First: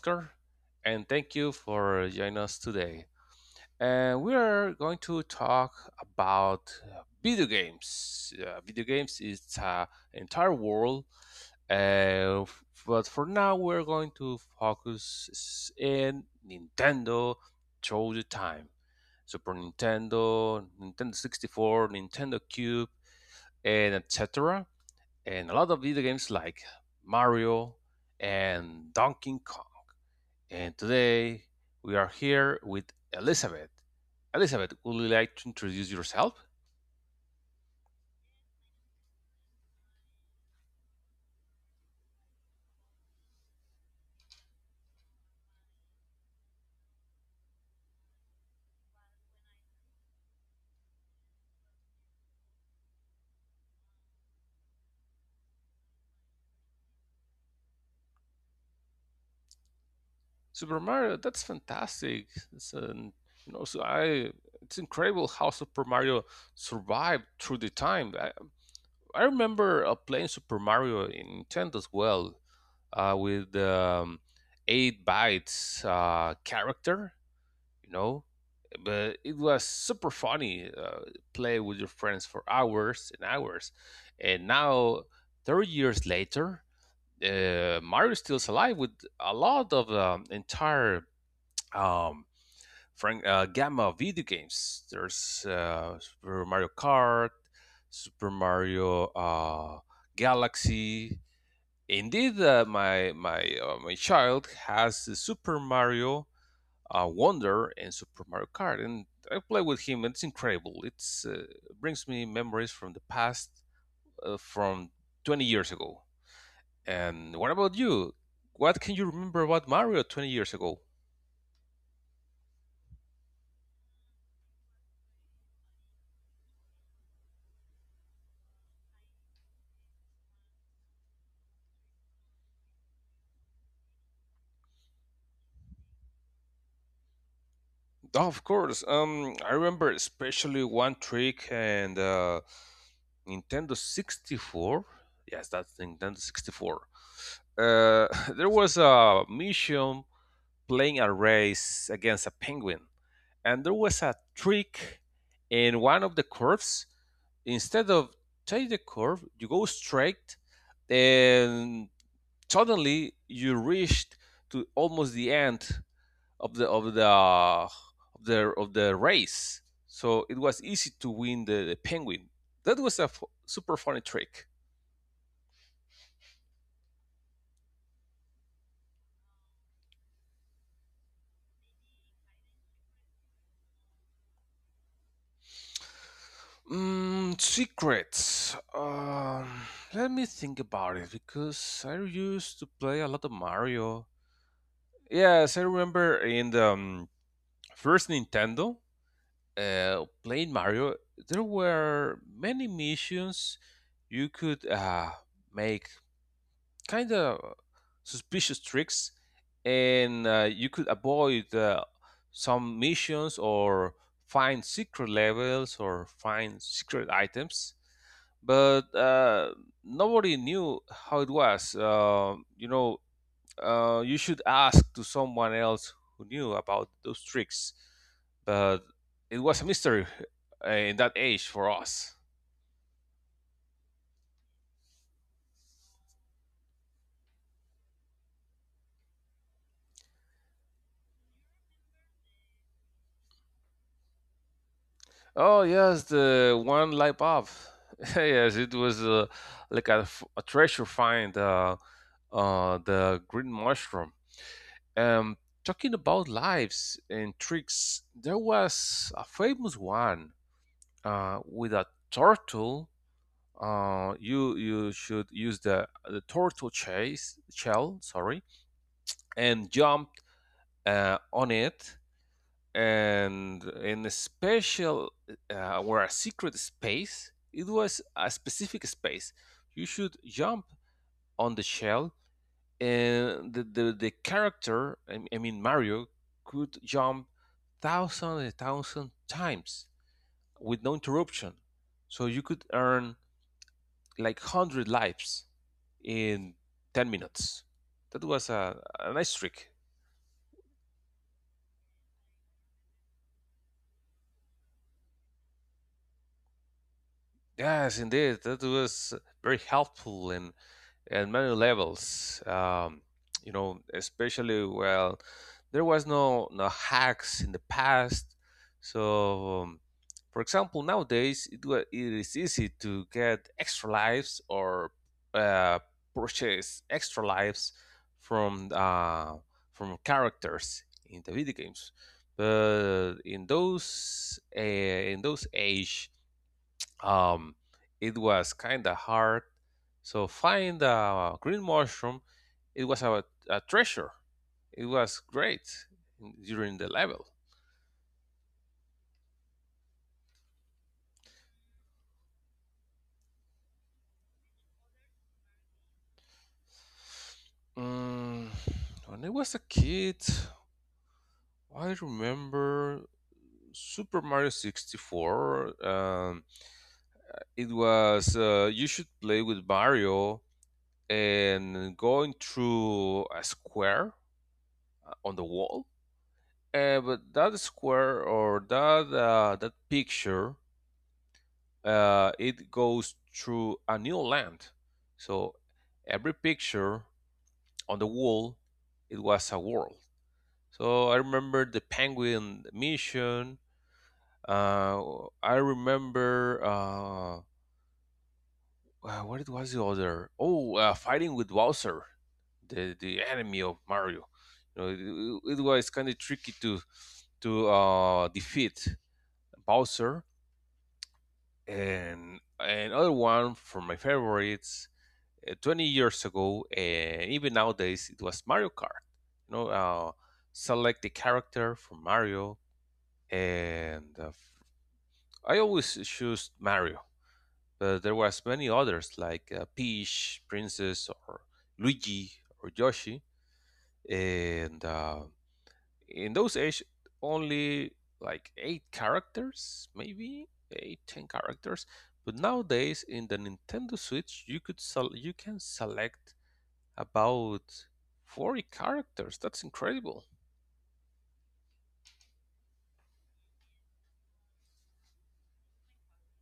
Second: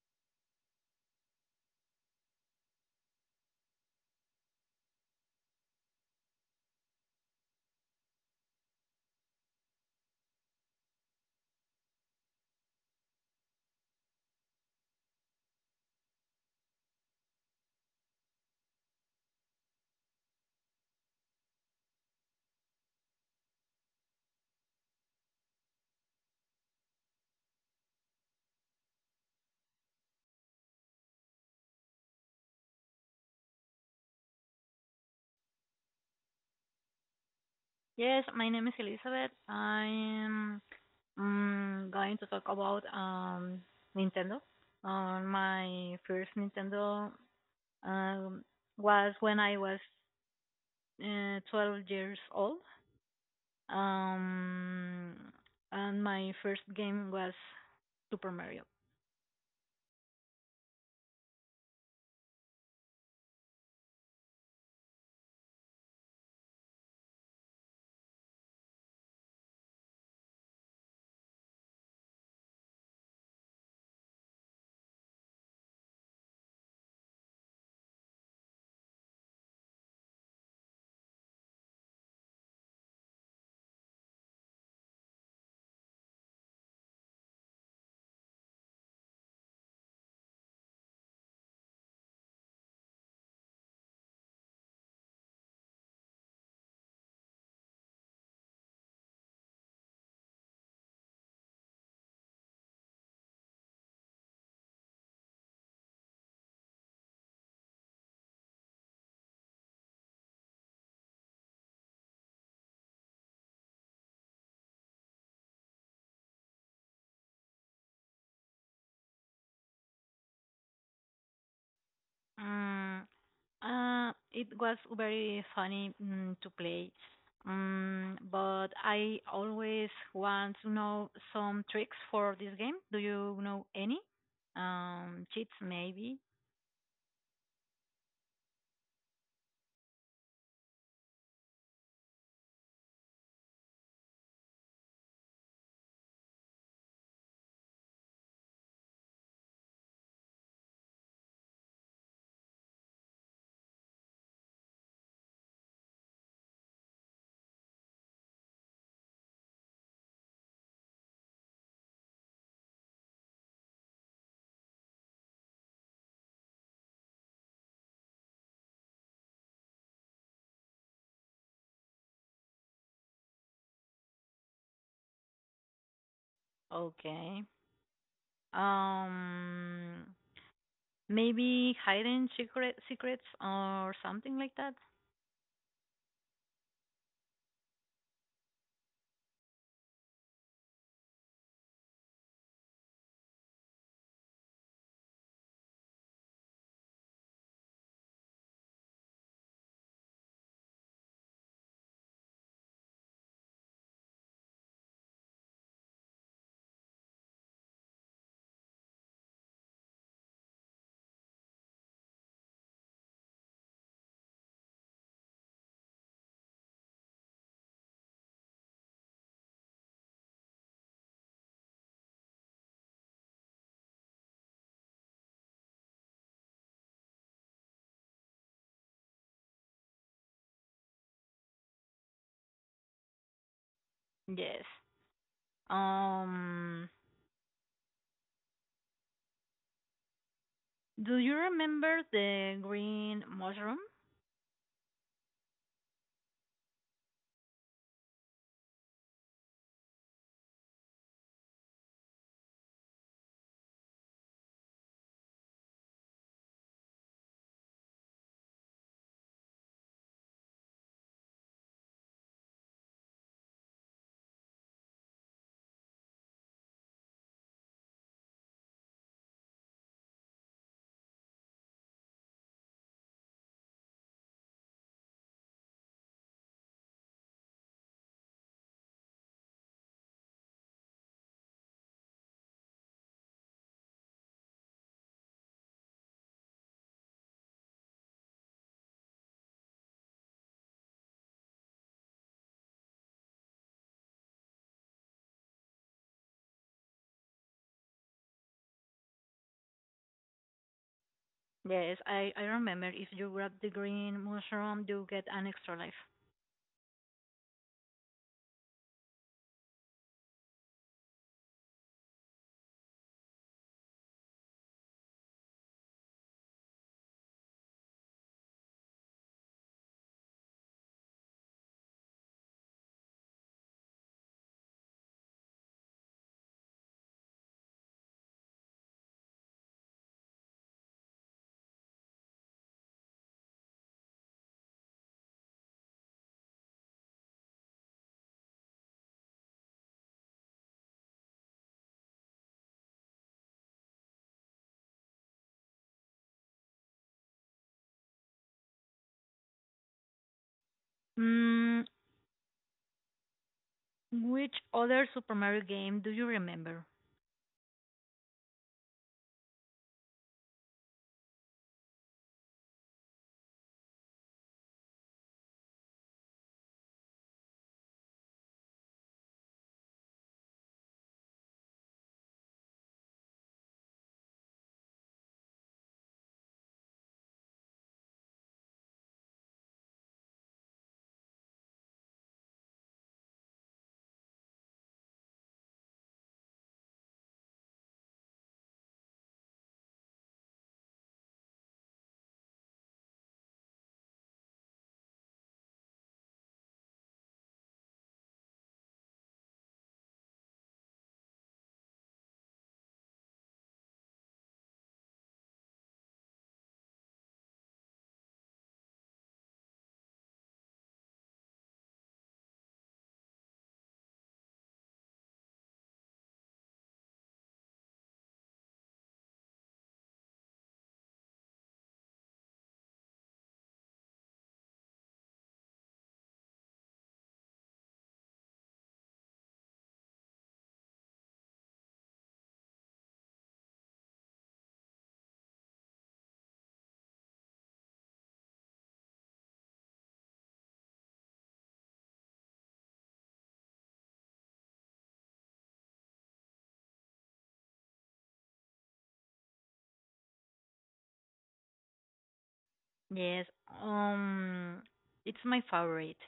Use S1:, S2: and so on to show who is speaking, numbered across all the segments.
S1: Oscar, and thank you for joining us today. And we are going to talk about video games. Video games is an entire world, but for now we're going to focus in Nintendo through the time. Super Nintendo, Nintendo 64, Nintendo Cube, and etc. And a lot of video games like Mario and Donkey Kong, and today we are here with Elizabeth. Elizabeth, would you like to introduce yourself?
S2: Yes, my name is Elizabeth. I am going to talk about Nintendo. My first Nintendo um, was when I was 12 years old, um, and my first game was Super Mario.
S1: Super Mario, that's fantastic. It's an, so I it's incredible how Super Mario survived through the time. I remember playing Super Mario in Nintendo as well, with eight bytes character, you know but it was super funny, play with your friends for hours and hours. And now, 30 years later, Mario is still alive with a lot of entire um, frank, gamma of video games. There's Super Mario Kart, Super Mario Galaxy. Indeed, my child has the Super Mario Wonder in Super Mario Kart, and I play with him, and it's incredible. It's brings me memories from the past, from 20 years ago. And what about you? What can you remember about Mario 20 years ago?
S2: Mm, it was very funny to play, but I always want to know some tricks for this game. Do you know any? Cheats maybe.
S1: Of course. I remember especially one trick and, Nintendo 64. Yes, that's Nintendo 64. Uh, there was a mission playing a race against a penguin, and there was a trick in one of the curves. Instead of take the curve, you go straight, and suddenly you reached to almost the end of the of the of of the race. So it was easy to win the penguin. That was a super funny trick.
S2: Okay. Um, Maybe hiding secrets or something like that.
S1: Mm, secrets. Let me think about it because I used to play a lot of Mario. Yes, I remember in the first Nintendo, playing Mario, there were many missions you could make kind of suspicious tricks, and you could avoid some missions or find secret levels or find secret items. But nobody knew how it was. You should ask to someone else who knew about those tricks. But it was a mystery, in that age for us.
S2: Yes. Um, do you remember the green mushroom?
S1: Oh yes, the one light bulb. Yes, it was like a treasure find. The green mushroom. Um, Talking about lives and tricks, there was a famous one, with a turtle, you should use the turtle chase shell, sorry, and jump on it, and in a special, or a secret space. It was a specific space. You should jump on the shell, and the character, I mean Mario, could jump thousands and thousands times with no interruption. So you could earn like 100 lives in 10 minutes. That was a nice trick.
S2: Yes, I remember if you grab the green mushroom, you get an extra life.
S1: Yes, indeed, that was very helpful in many levels. Especially, well, there was no hacks in the past. So, for example, nowadays it is easy to get extra lives, or uh, purchase extra lives from uh, from characters in the video games. But in those age, um, it was kind of hard. So find a green mushroom. It was a treasure. It was great during the level.
S2: Mm, which other Super Mario game do you remember?
S1: Mm, when I was a kid, I remember Super Mario 64. It was you should play with Mario and going through a square on the wall. But that square or that, picture, it goes through a new land. So every picture on the wall, it was a world. So I remember the penguin mission. Uh, I remember what it was the other. Oh, fighting with Bowser, the enemy of Mario. It was kind of tricky to defeat Bowser. And another one from my favorites, 20 years ago and even nowadays, it was Mario Kart. you know uh, Select the character from Mario, and I always choose Mario. But there was many others like, Peach Princess or Luigi or Yoshi. And in those age, only like eight characters, maybe eight ten characters. But nowadays in the Nintendo Switch, you can select about 40 characters. That's incredible.
S2: Yes, um, it's my favorite.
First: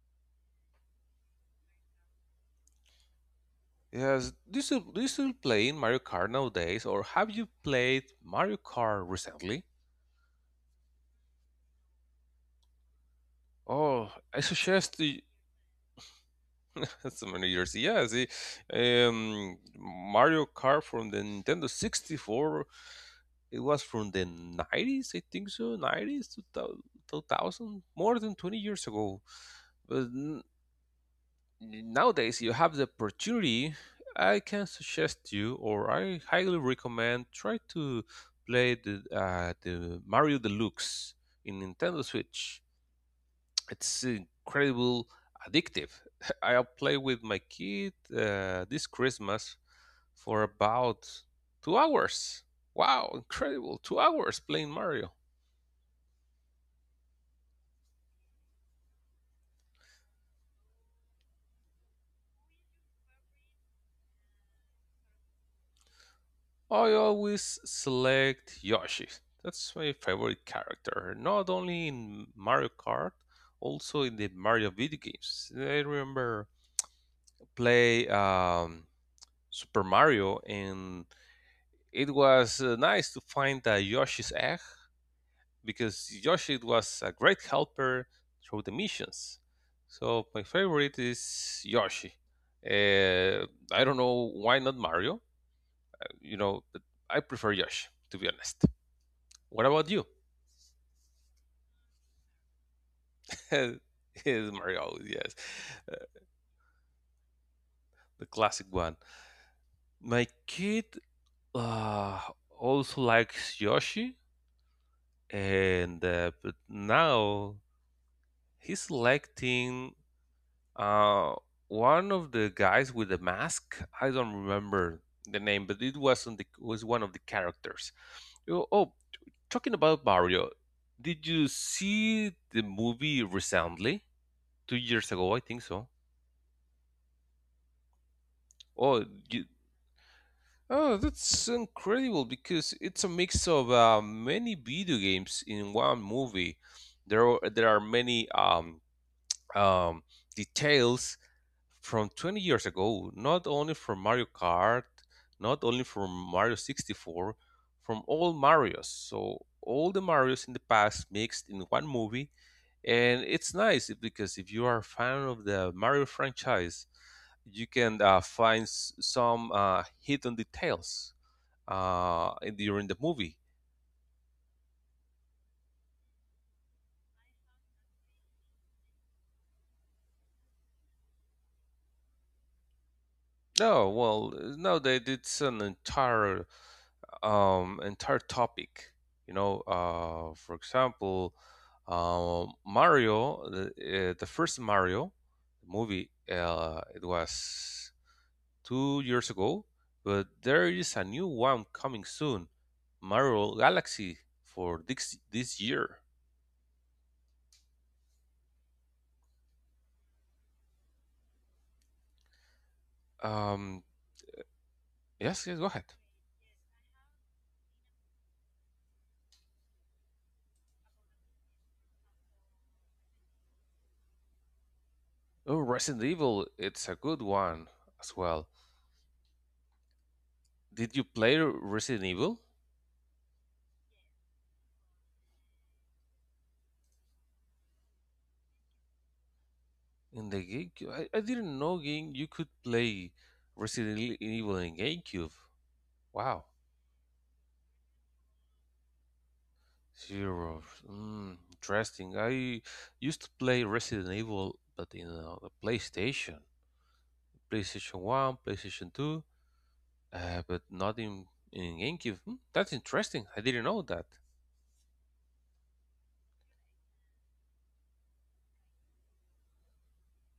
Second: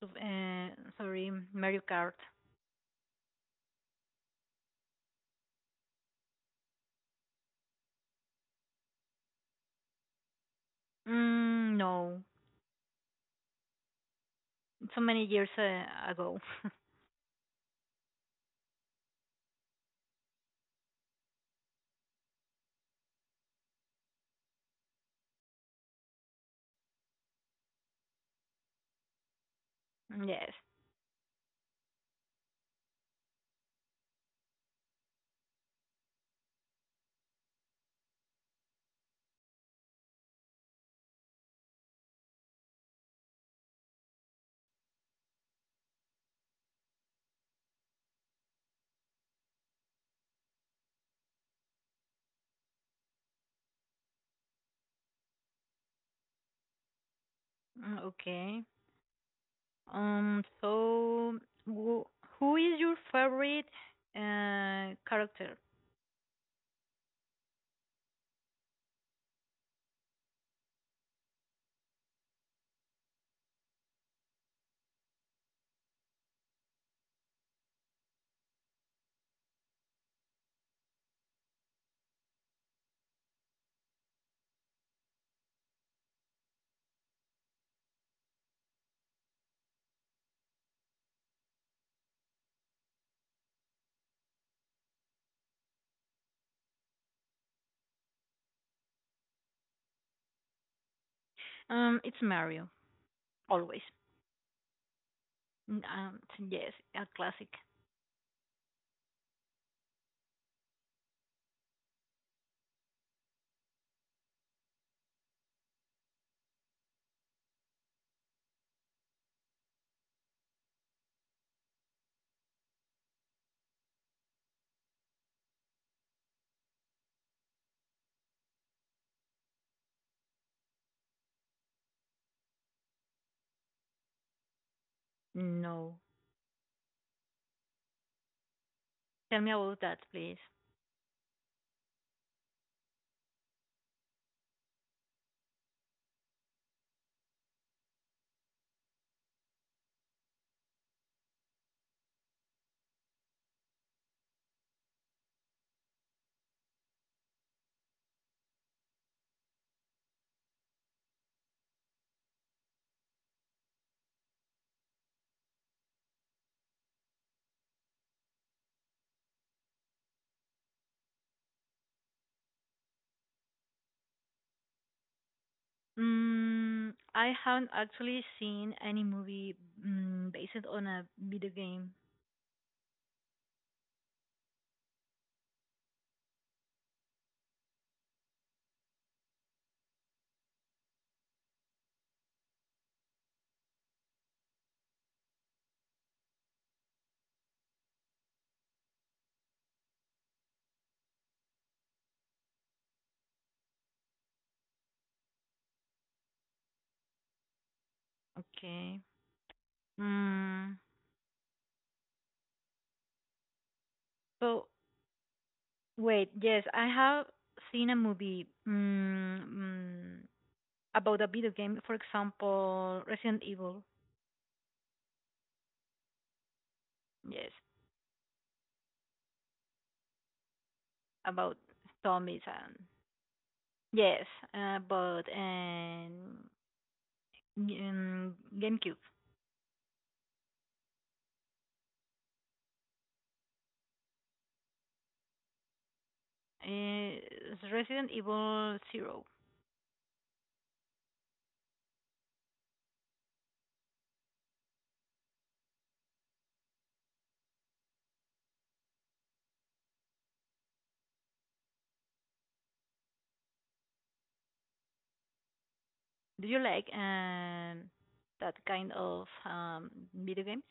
S2: Sup- Uh, Mario Kart.
S1: Yes, do you still play in Mario Kart nowadays, or have you played Mario Kart recently?
S2: Mm, no,
S1: Oh, I
S2: so
S1: suggest
S2: many
S1: you.
S2: years ago.
S1: So many years. Yes, the, Mario Kart from the Nintendo 64. It was from the 90s, I think so, 90s to 2000, more than 20 years ago. But
S2: Yes.
S1: nowadays, you have the opportunity. I can suggest you, or I highly recommend, try to play the Mario Deluxe in Nintendo Switch. It's incredible, addictive. I play with my kid, this Christmas for about 2 hours. Wow, incredible! 2 hours playing Mario.
S2: Mm, okay. So, who, who is your favorite character?
S1: I always select Yoshi. That's my favorite character, not only in Mario Kart, also in the Mario video games. I remember play, Super Mario, and it was nice to find a Yoshi's egg because Yoshi was a great helper through the missions. So my favorite is Yoshi. Uh, I don't know why not Mario. You know, but I prefer Yoshi, to be honest. What about you?
S2: It's Mario, always.
S1: Is Mario, yes,
S2: Mm, Um,
S1: uh,
S2: yes, a classic.
S1: the classic one. My kid, uh, also likes Yoshi, and but now he's liking uh, one of the guys with the mask. I don't remember the name, but it wasn't was one of the characters. Oh, talking about Mario, did you see the movie recently? 2 years ago, I think
S2: No.
S1: so. Oh,
S2: Tell me
S1: you,
S2: about that, please.
S1: Oh, that's incredible because it's a mix of many video games in one movie. There are many um, details from 20 years ago, not only from Mario Kart, not only from Mario 64, from all Marios. So all the Marios in the past mixed in one movie, and it's nice because if you are a fan of the Mario franchise, you can find some hidden details during the movie.
S2: Mm, I haven't actually seen any movie based on a video game.
S1: No, well, no, they it's an entire, entire topic. You know, for example, Mario, the first Mario movie, it was 2 years ago, but there is a new one coming soon, Mario Galaxy for this year.
S2: Okay. Mm,
S1: Um,
S2: so
S1: yes, yes, go ahead.
S2: yes, I have seen a movie about a video game, for example, Resident Evil.
S1: Oh, Resident Evil, it's a
S2: Yes,
S1: good one as well. Did you
S2: about
S1: play Resident
S2: zombies
S1: Evil
S2: and yes, but and um, GameCube.
S1: in the GameCube? I didn't know game you could play Evil in GameCube. Wow.
S2: It's Resident Evil Zero.
S1: Zero. Mm, interesting. I used to play Resident Evil, but in the PlayStation, PlayStation One, PlayStation Two, but not in GameCube. Hmm, that's interesting. I didn't know that.
S2: Do you like that kind of video games?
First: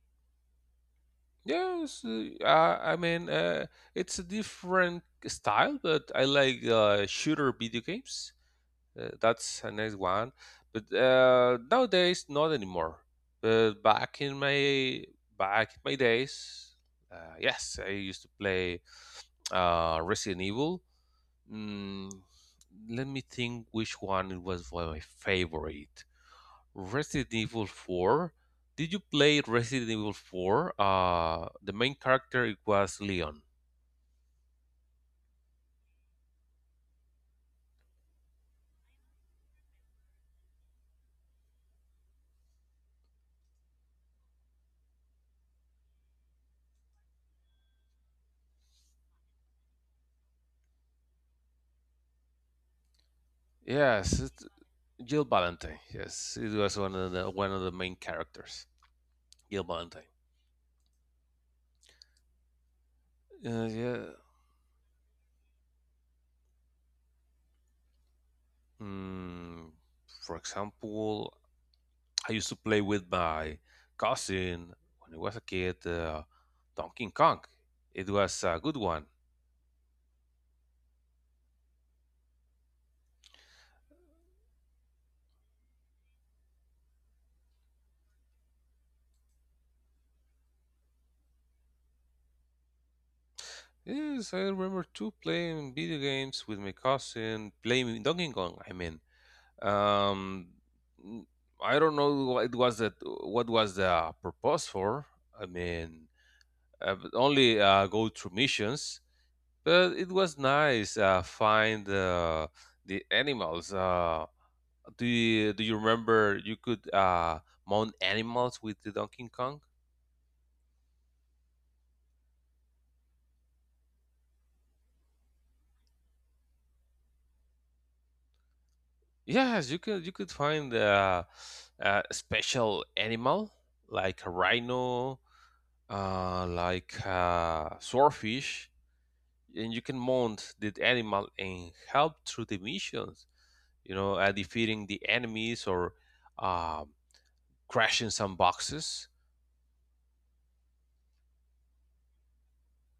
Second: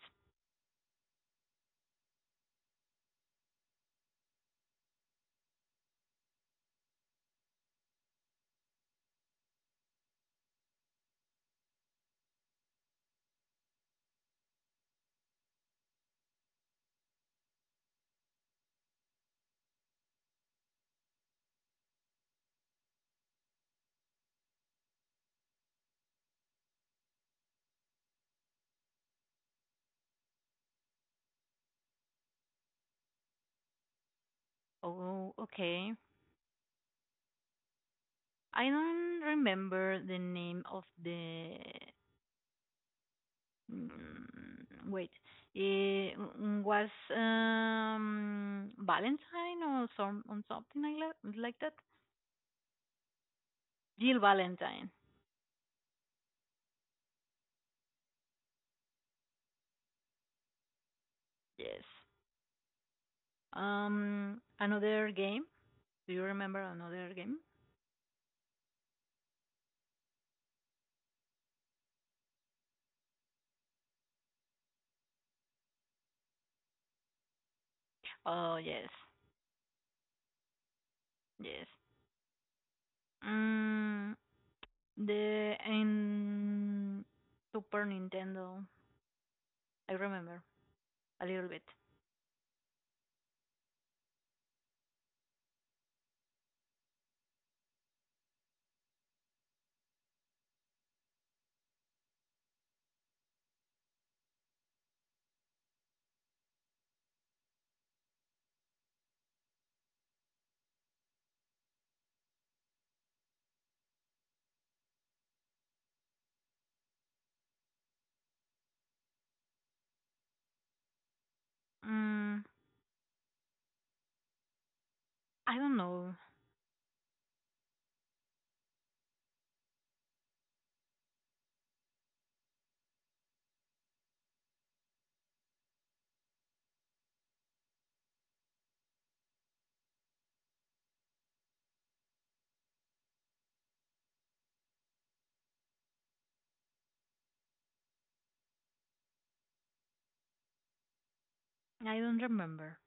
S1: Yes, I mean, it's a different style, but I like shooter video games. That's a nice one. But nowadays, not anymore. But back in my days, yes, I used to play Resident Evil. Mm, Let me think which one it was, one of my favorite. Resident Evil 4. Did you play Resident Evil 4? The main character it was Leon.
S2: Oh, okay. I don't remember the name of the. Mm, wait, it was Valentine or something like that, like that.
S1: Yes,
S2: Jill Valentine.
S1: Jill Valentine. Yes, it was one of the main characters, Jill Valentine.
S2: Yes.
S1: Yeah.
S2: Another game. Do you remember another game?
S1: Mm, for example, I used to play with my cousin when I was a kid. Donkey Kong. It was
S2: Oh
S1: a good
S2: yes,
S1: one.
S2: yes. Mm, the in Super Nintendo, I remember a little bit.
S1: Yes, I remember too playing video games with my cousin, playing Donkey Kong. I mean, um, n- I don't know what was the purpose for. I mean, but only go through missions. But it was nice. Find the animals. Do you remember you could mount animals with the Donkey Kong?
S2: Mm, I don't know.
S1: Yes, you could. You could find a special animal like a rhino, like a swordfish, and you can mount that animal and help through the missions. You know, defeating the enemies or um crashing some boxes.
S2: I don't remember.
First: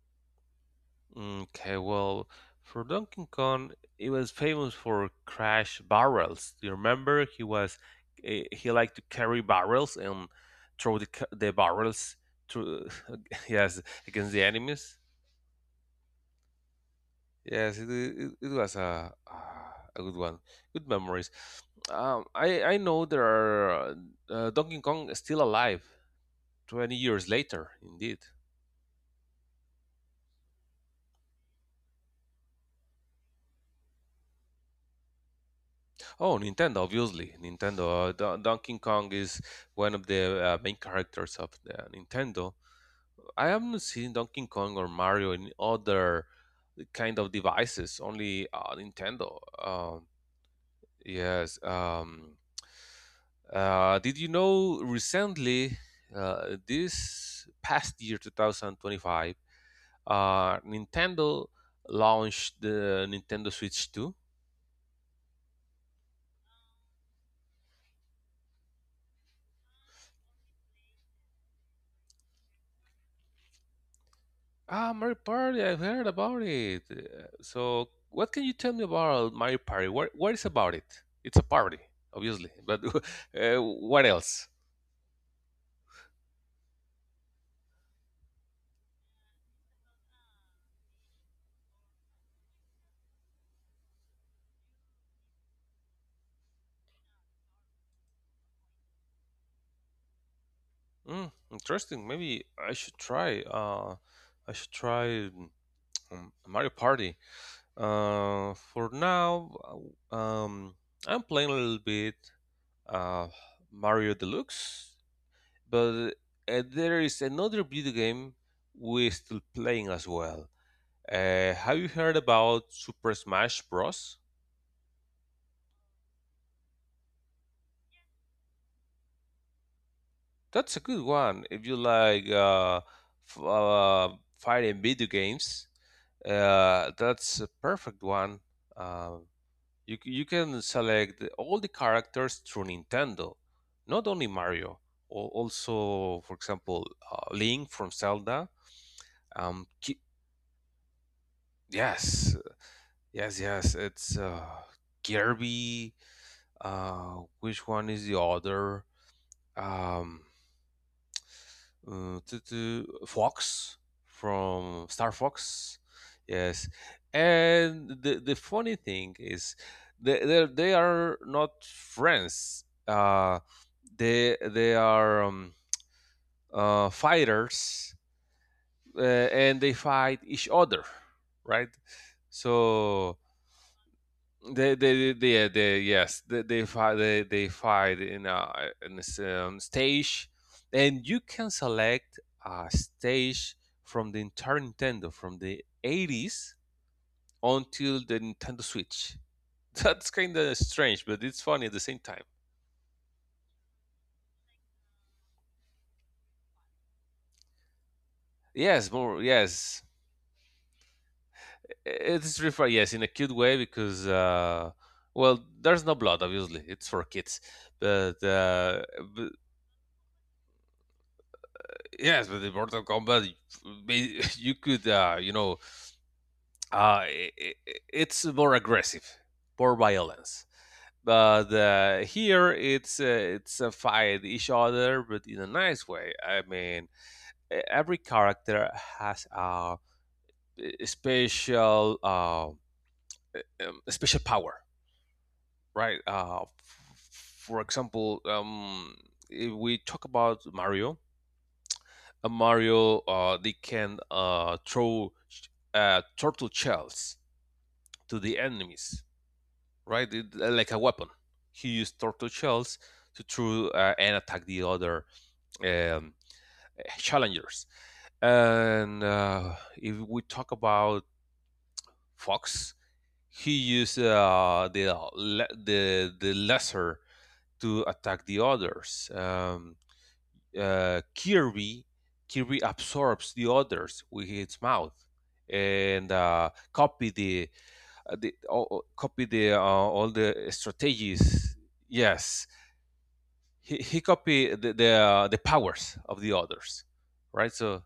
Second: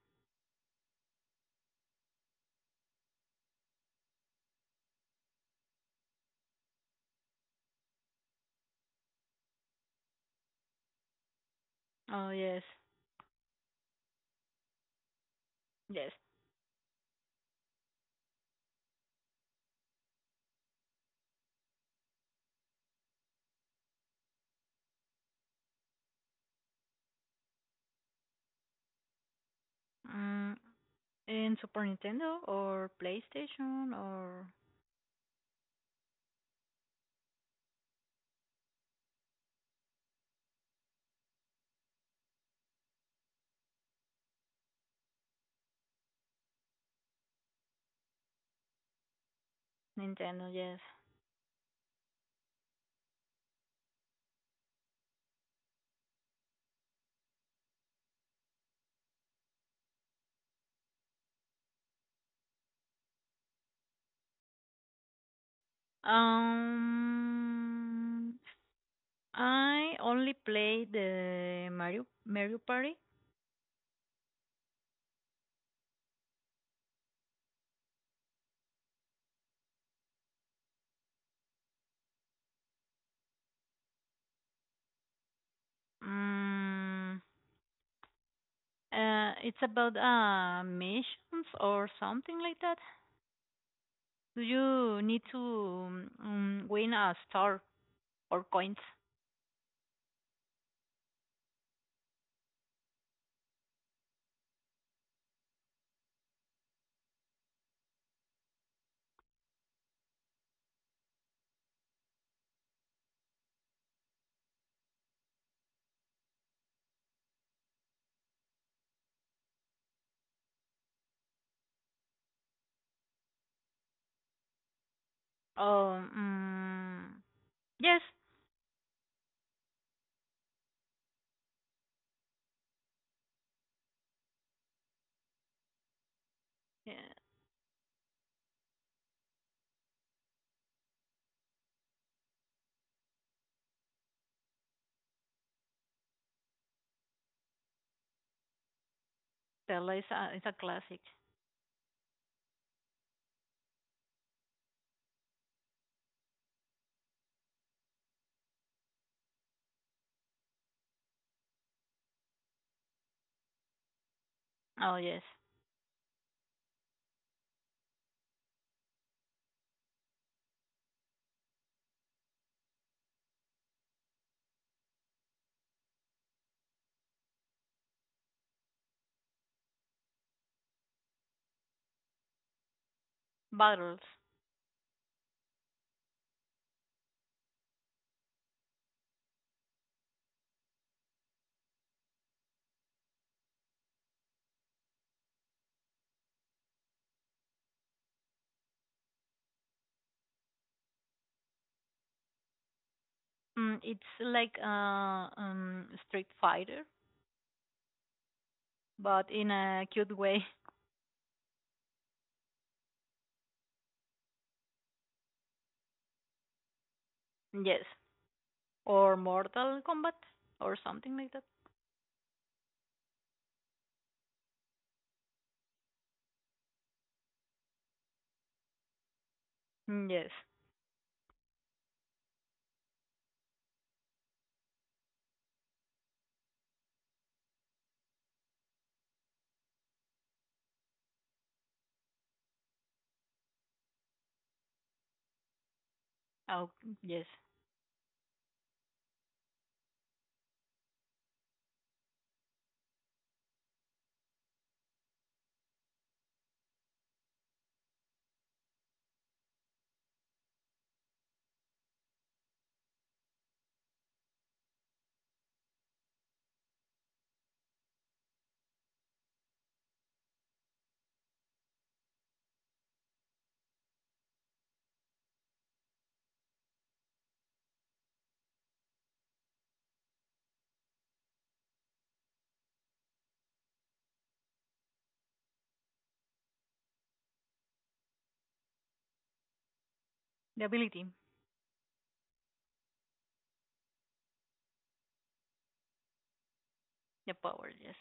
S1: Okay, well, for Donkey Kong, he was famous for crash barrels. Do you remember? He liked to carry barrels and throw the barrels
S2: Oh yes,
S1: to yes against the enemies.
S2: yes.
S1: Yes, it was a good one. Good memories. I know there are Donkey Kong is still alive 20 years later, indeed.
S2: Mm, in Super Nintendo or PlayStation or
S1: Oh, Nintendo, obviously. Nintendo. Donkey Kong is one of the main characters of the Nintendo. I haven't seen Donkey Kong or Mario in other kind of devices, only Nintendo.
S2: Nintendo, yes.
S1: Yes. Did you know recently, this past year, 2025, Nintendo launched the Nintendo Switch 2?
S2: Um, I only played the Mario Party.
S1: Ah, Mario Party, I've heard about it. So, what can you tell me about Mario Party? What is about it? It's a party, obviously, but what else?
S2: Mm, it's about missions or something like that. Do you need to win a star or coins?
S1: Mm, interesting. Maybe I should try. I should try Mario Party. For now, uh, um, I'm playing a little bit uh, Mario Deluxe, but there is another video game we're still playing as well. Have you heard about Super Smash Bros?
S2: Oh, mm, yes.
S1: That's a good one if you like f fighting video games.
S2: Yeah,
S1: That's a perfect one. Uh, you can select all the characters through Nintendo, not only Mario. Also, for example, Link from Zelda. Um,
S2: Stella is
S1: Ki-
S2: is a classic.
S1: yes, yes. It's Kirby. Which one is the other? Um, to Fox
S2: Oh,
S1: from
S2: yes.
S1: Star Fox. Yes, and the funny thing is, they are not friends. They are fighters, and they fight each other, right? So
S2: Battles.
S1: they fight, they fight in a in this stage, and you can select a stage from the entire Nintendo from the 80s until the Nintendo Switch. That's kind of strange, but it's funny at the same time.
S2: It's like Street Fighter, but in a
S1: Yes,
S2: cute way.
S1: yes, in a cute way because, well, there's no blood, obviously, it's for kids,
S2: Yes.
S1: but
S2: Or Mortal Kombat, or something like that.
S1: yes, with the Mortal Kombat, you you could, you know, I it's more aggressive, more
S2: Mm, yes.
S1: violence. But here, it's a fight each other, but in a nice way. I mean, every character has a special, uh, a special power, right?
S2: Oh, yes.
S1: For example, if we talk about Mario. A Mario, they can throw turtle shells to the enemies, right? Like a weapon. He used turtle shells to throw and attack the other um, challengers. And if we talk about Fox, he used the, the lesser to attack the others. Kirby Kirby absorbs the others with his mouth and copy the, uh, the all, copy the all the
S2: The ability,
S1: strategies. Yes, he copy the the powers of the others,
S2: the
S1: right?
S2: power, yes.
S1: So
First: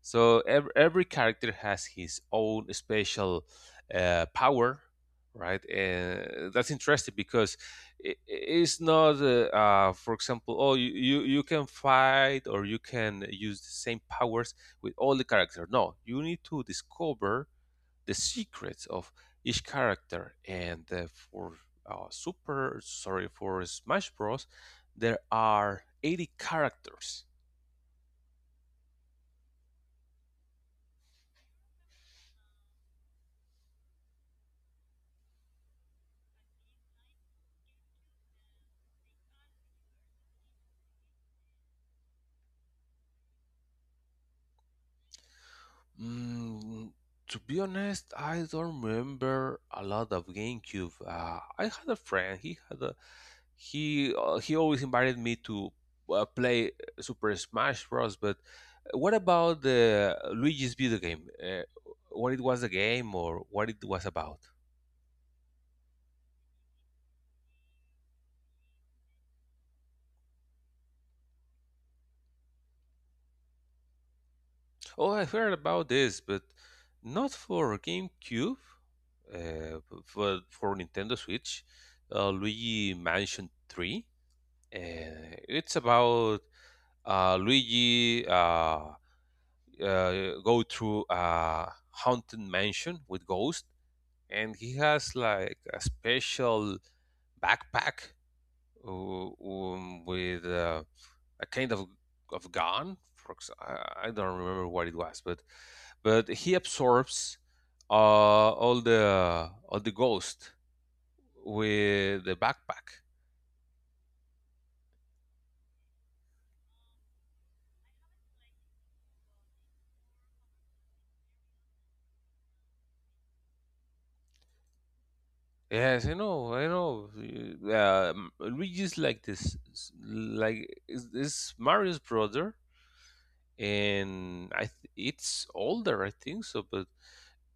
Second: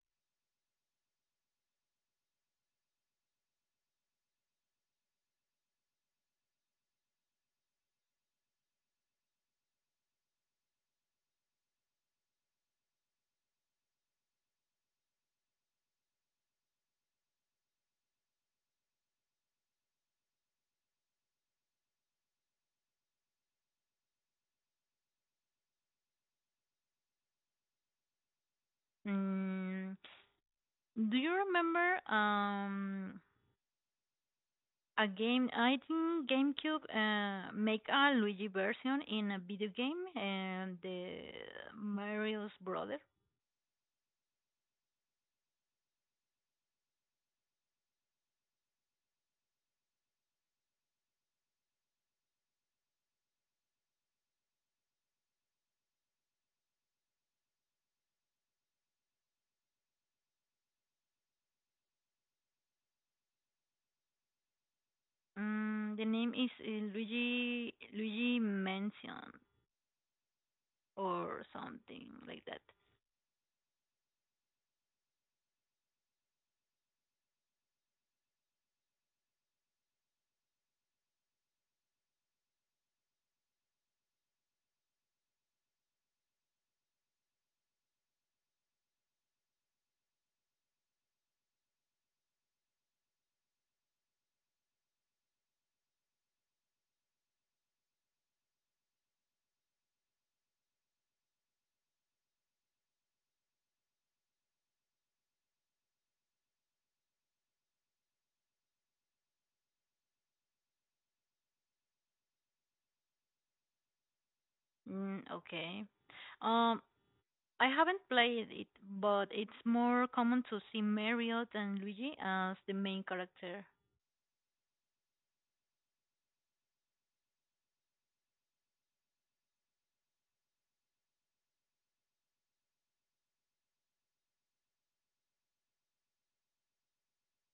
S1: every character has his own special power, right? And that's interesting because it's not, for example, oh, you can fight or you can use the same powers with all the characters. No, you need to discover the secrets of each character. And for Smash Bros., there are 80 characters.
S2: Mm, do you remember a game, I think GameCube make a Luigi version in a video game, and the Mario's brother.
S1: Mm, to be honest, I don't remember a lot of GameCube. I had a friend. He had a he He always invited me to play Super Smash Bros. But what about the Luigi's video game? What it was a game or what it was about?
S2: Mm, the name is Luigi Mansion or something like that.
S1: Oh, I heard about this, but not for GameCube. Uh, but for Nintendo Switch, Luigi Mansion Three. It's about Luigi go through a haunted mansion with ghosts, and he has like a special backpack with a kind of gun. For ex- I don't remember what it was, but he absorbs all the ghosts with the backpack.
S2: Mm, okay. Um, I haven't played it, but it's more common to see Mario than Luigi as the main character.
S1: Yes, I know, I know. Luigi is like this, s- like is this Mario's brother, and it's older, I think so. But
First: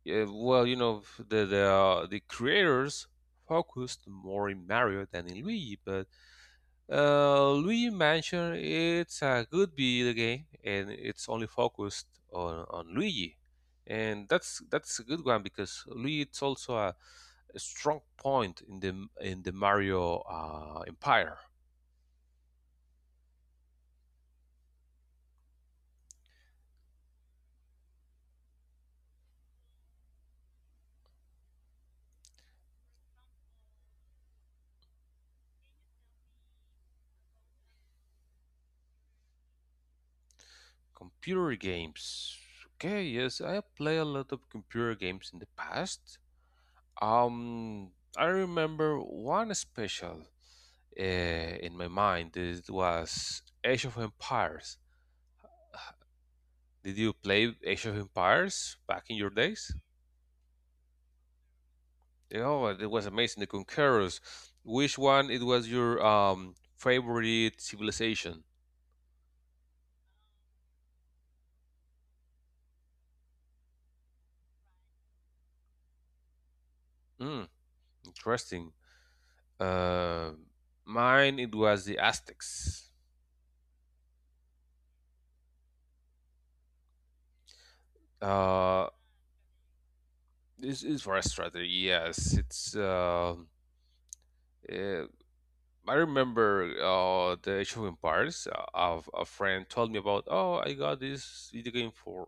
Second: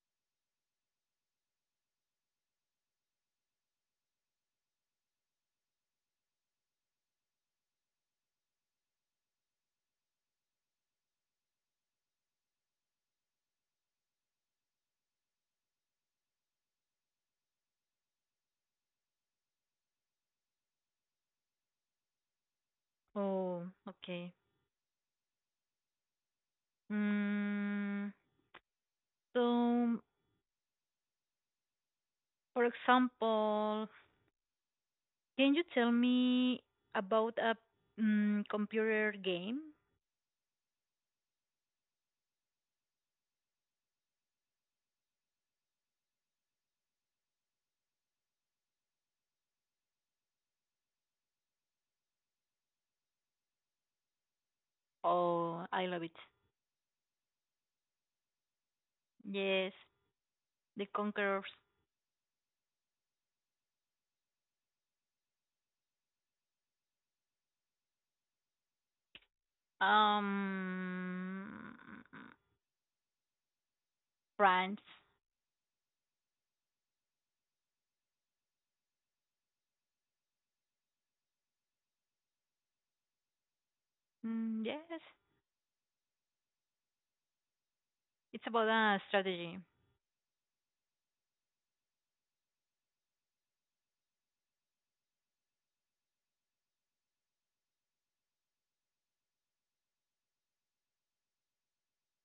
S1: yeah, well, you know, the creators focused more in Mario than in Luigi, but Luigi Mansion, it's a good video game, and it's only focused on Luigi, and that's a good one because Luigi it's also a strong point in the Mario empire.
S2: Oh, okay. Mm, so, for example, can you tell me about a computer game?
S1: Computer games, okay, yes, I play a lot of computer games in the past. Um, I remember one special in my mind. It was Age of Empires.
S2: Oh, I love it.
S1: Did you play Age of Empires back in your days?
S2: Yes, The Conquerors.
S1: Oh, it was amazing. The Conquerors. Which one it was your favorite civilization?
S2: Um, France.
S1: Mm, interesting. Uh, mine it was the Aztecs.
S2: Mm, yes, it's about
S1: Uh,
S2: a strategy.
S1: this is for a strategy. Yes, it's. Uh, I remember the Age of Empires. A friend told me about. Oh, I got this video game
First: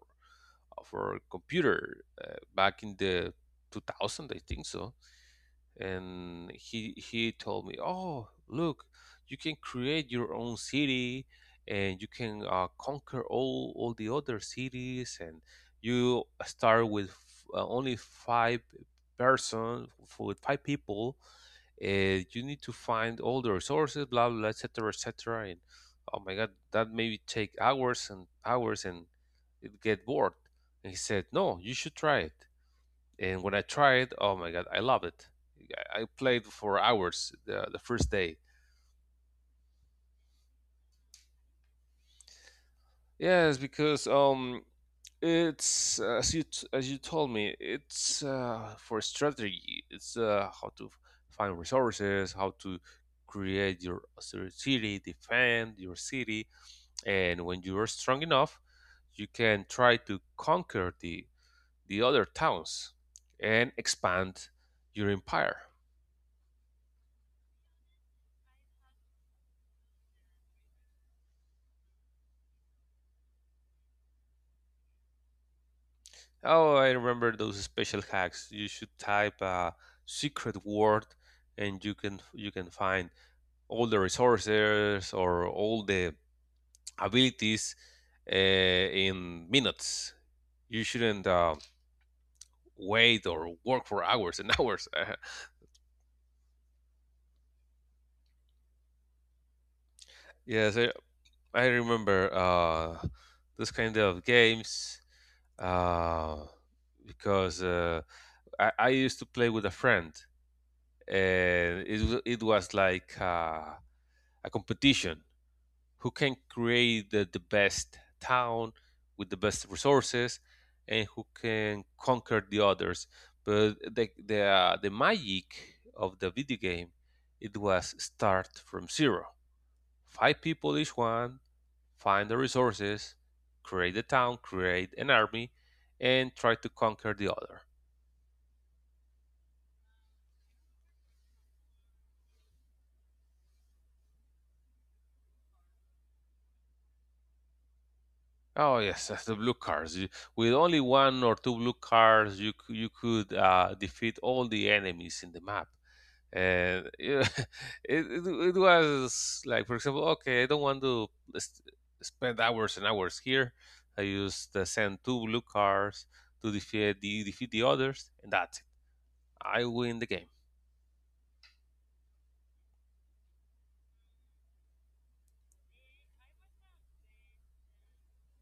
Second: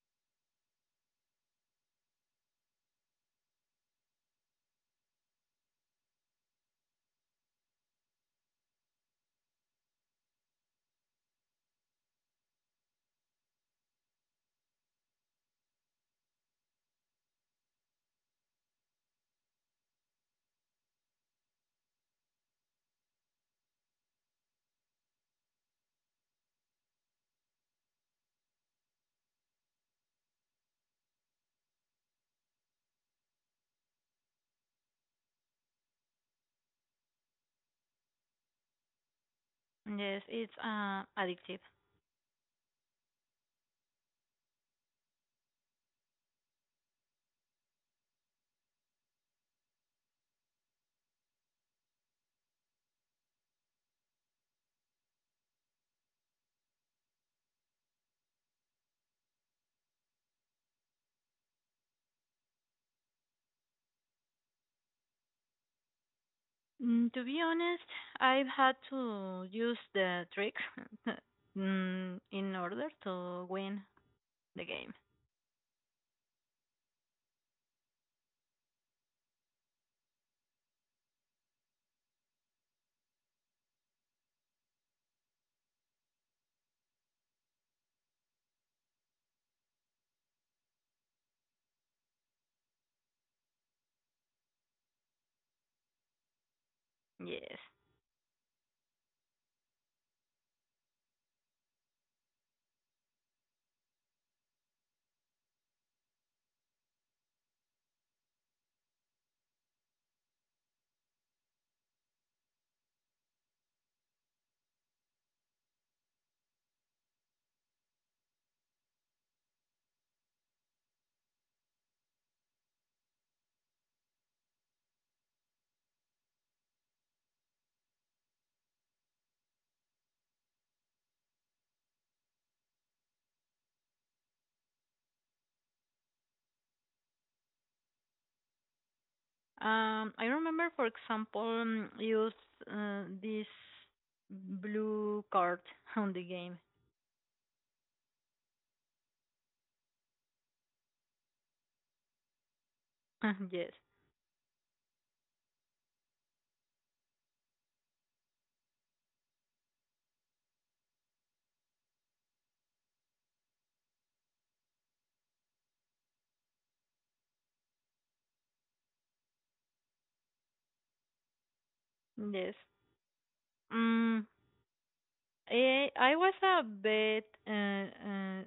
S1: for computer back in the 2000, I think so. And he told me, oh look, you can create your own city and you can conquer all the other cities, and you start with only five with five people, and you need to find all the resources, blah blah, etc., etc. And oh my god, that maybe take hours and hours, and it get bored. And he said, no, you should try it. And when I tried, oh my god, I love it. I played for hours the first day.
S2: Yes, it's addictive.
S1: Yes, because it's as you as you told me, it's for strategy. It's how to find resources, how to create your city, defend your city, and when you are strong enough, you can try to conquer the other towns and expand your empire.
S2: Mm, to be honest, I've had to use the trick in order to win the game.
S1: Oh, I remember those special hacks. You should type a secret word, and you can find all the resources or all the abilities in minutes. You shouldn't wait or work for hours and hours.
S2: Yes.
S1: Yes, I remember this kind of games uh, because I used to play with a friend, and it was like. A competition. Who can create the best town with the best resources and who can conquer the others. But the magic of the video game, it was start from zero. Five people each one, find the resources, create a town, create an army, and try to conquer the other.
S2: I remember, for example, use this blue card on the game.
S1: Oh yes, that's the blue cards. With only one or two blue cards, you could
S2: Yes,
S1: defeat all the enemies in the map. And yeah, it was like, for example, okay, I don't want to s- spend hours and hours here. I used send two blue cars to defeat the others and that's it, I win the game.
S2: yes. Um, I was a bit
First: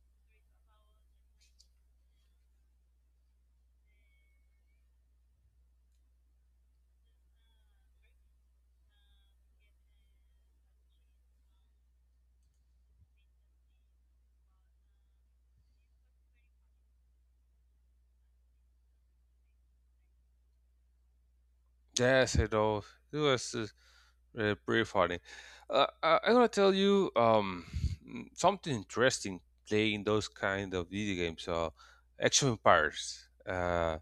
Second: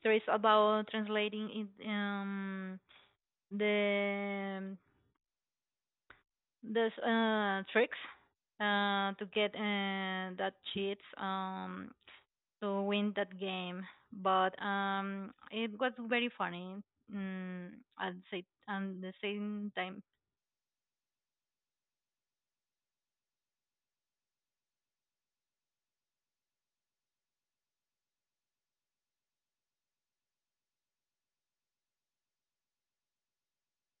S2: stressed about translating it, the the tricks to get that cheats. To win that game. But it was very funny. Mm, at the same time,
S1: Yes, I know. It was pretty funny. I'm gonna tell you something interesting playing those kind of video games, action empires. Uh,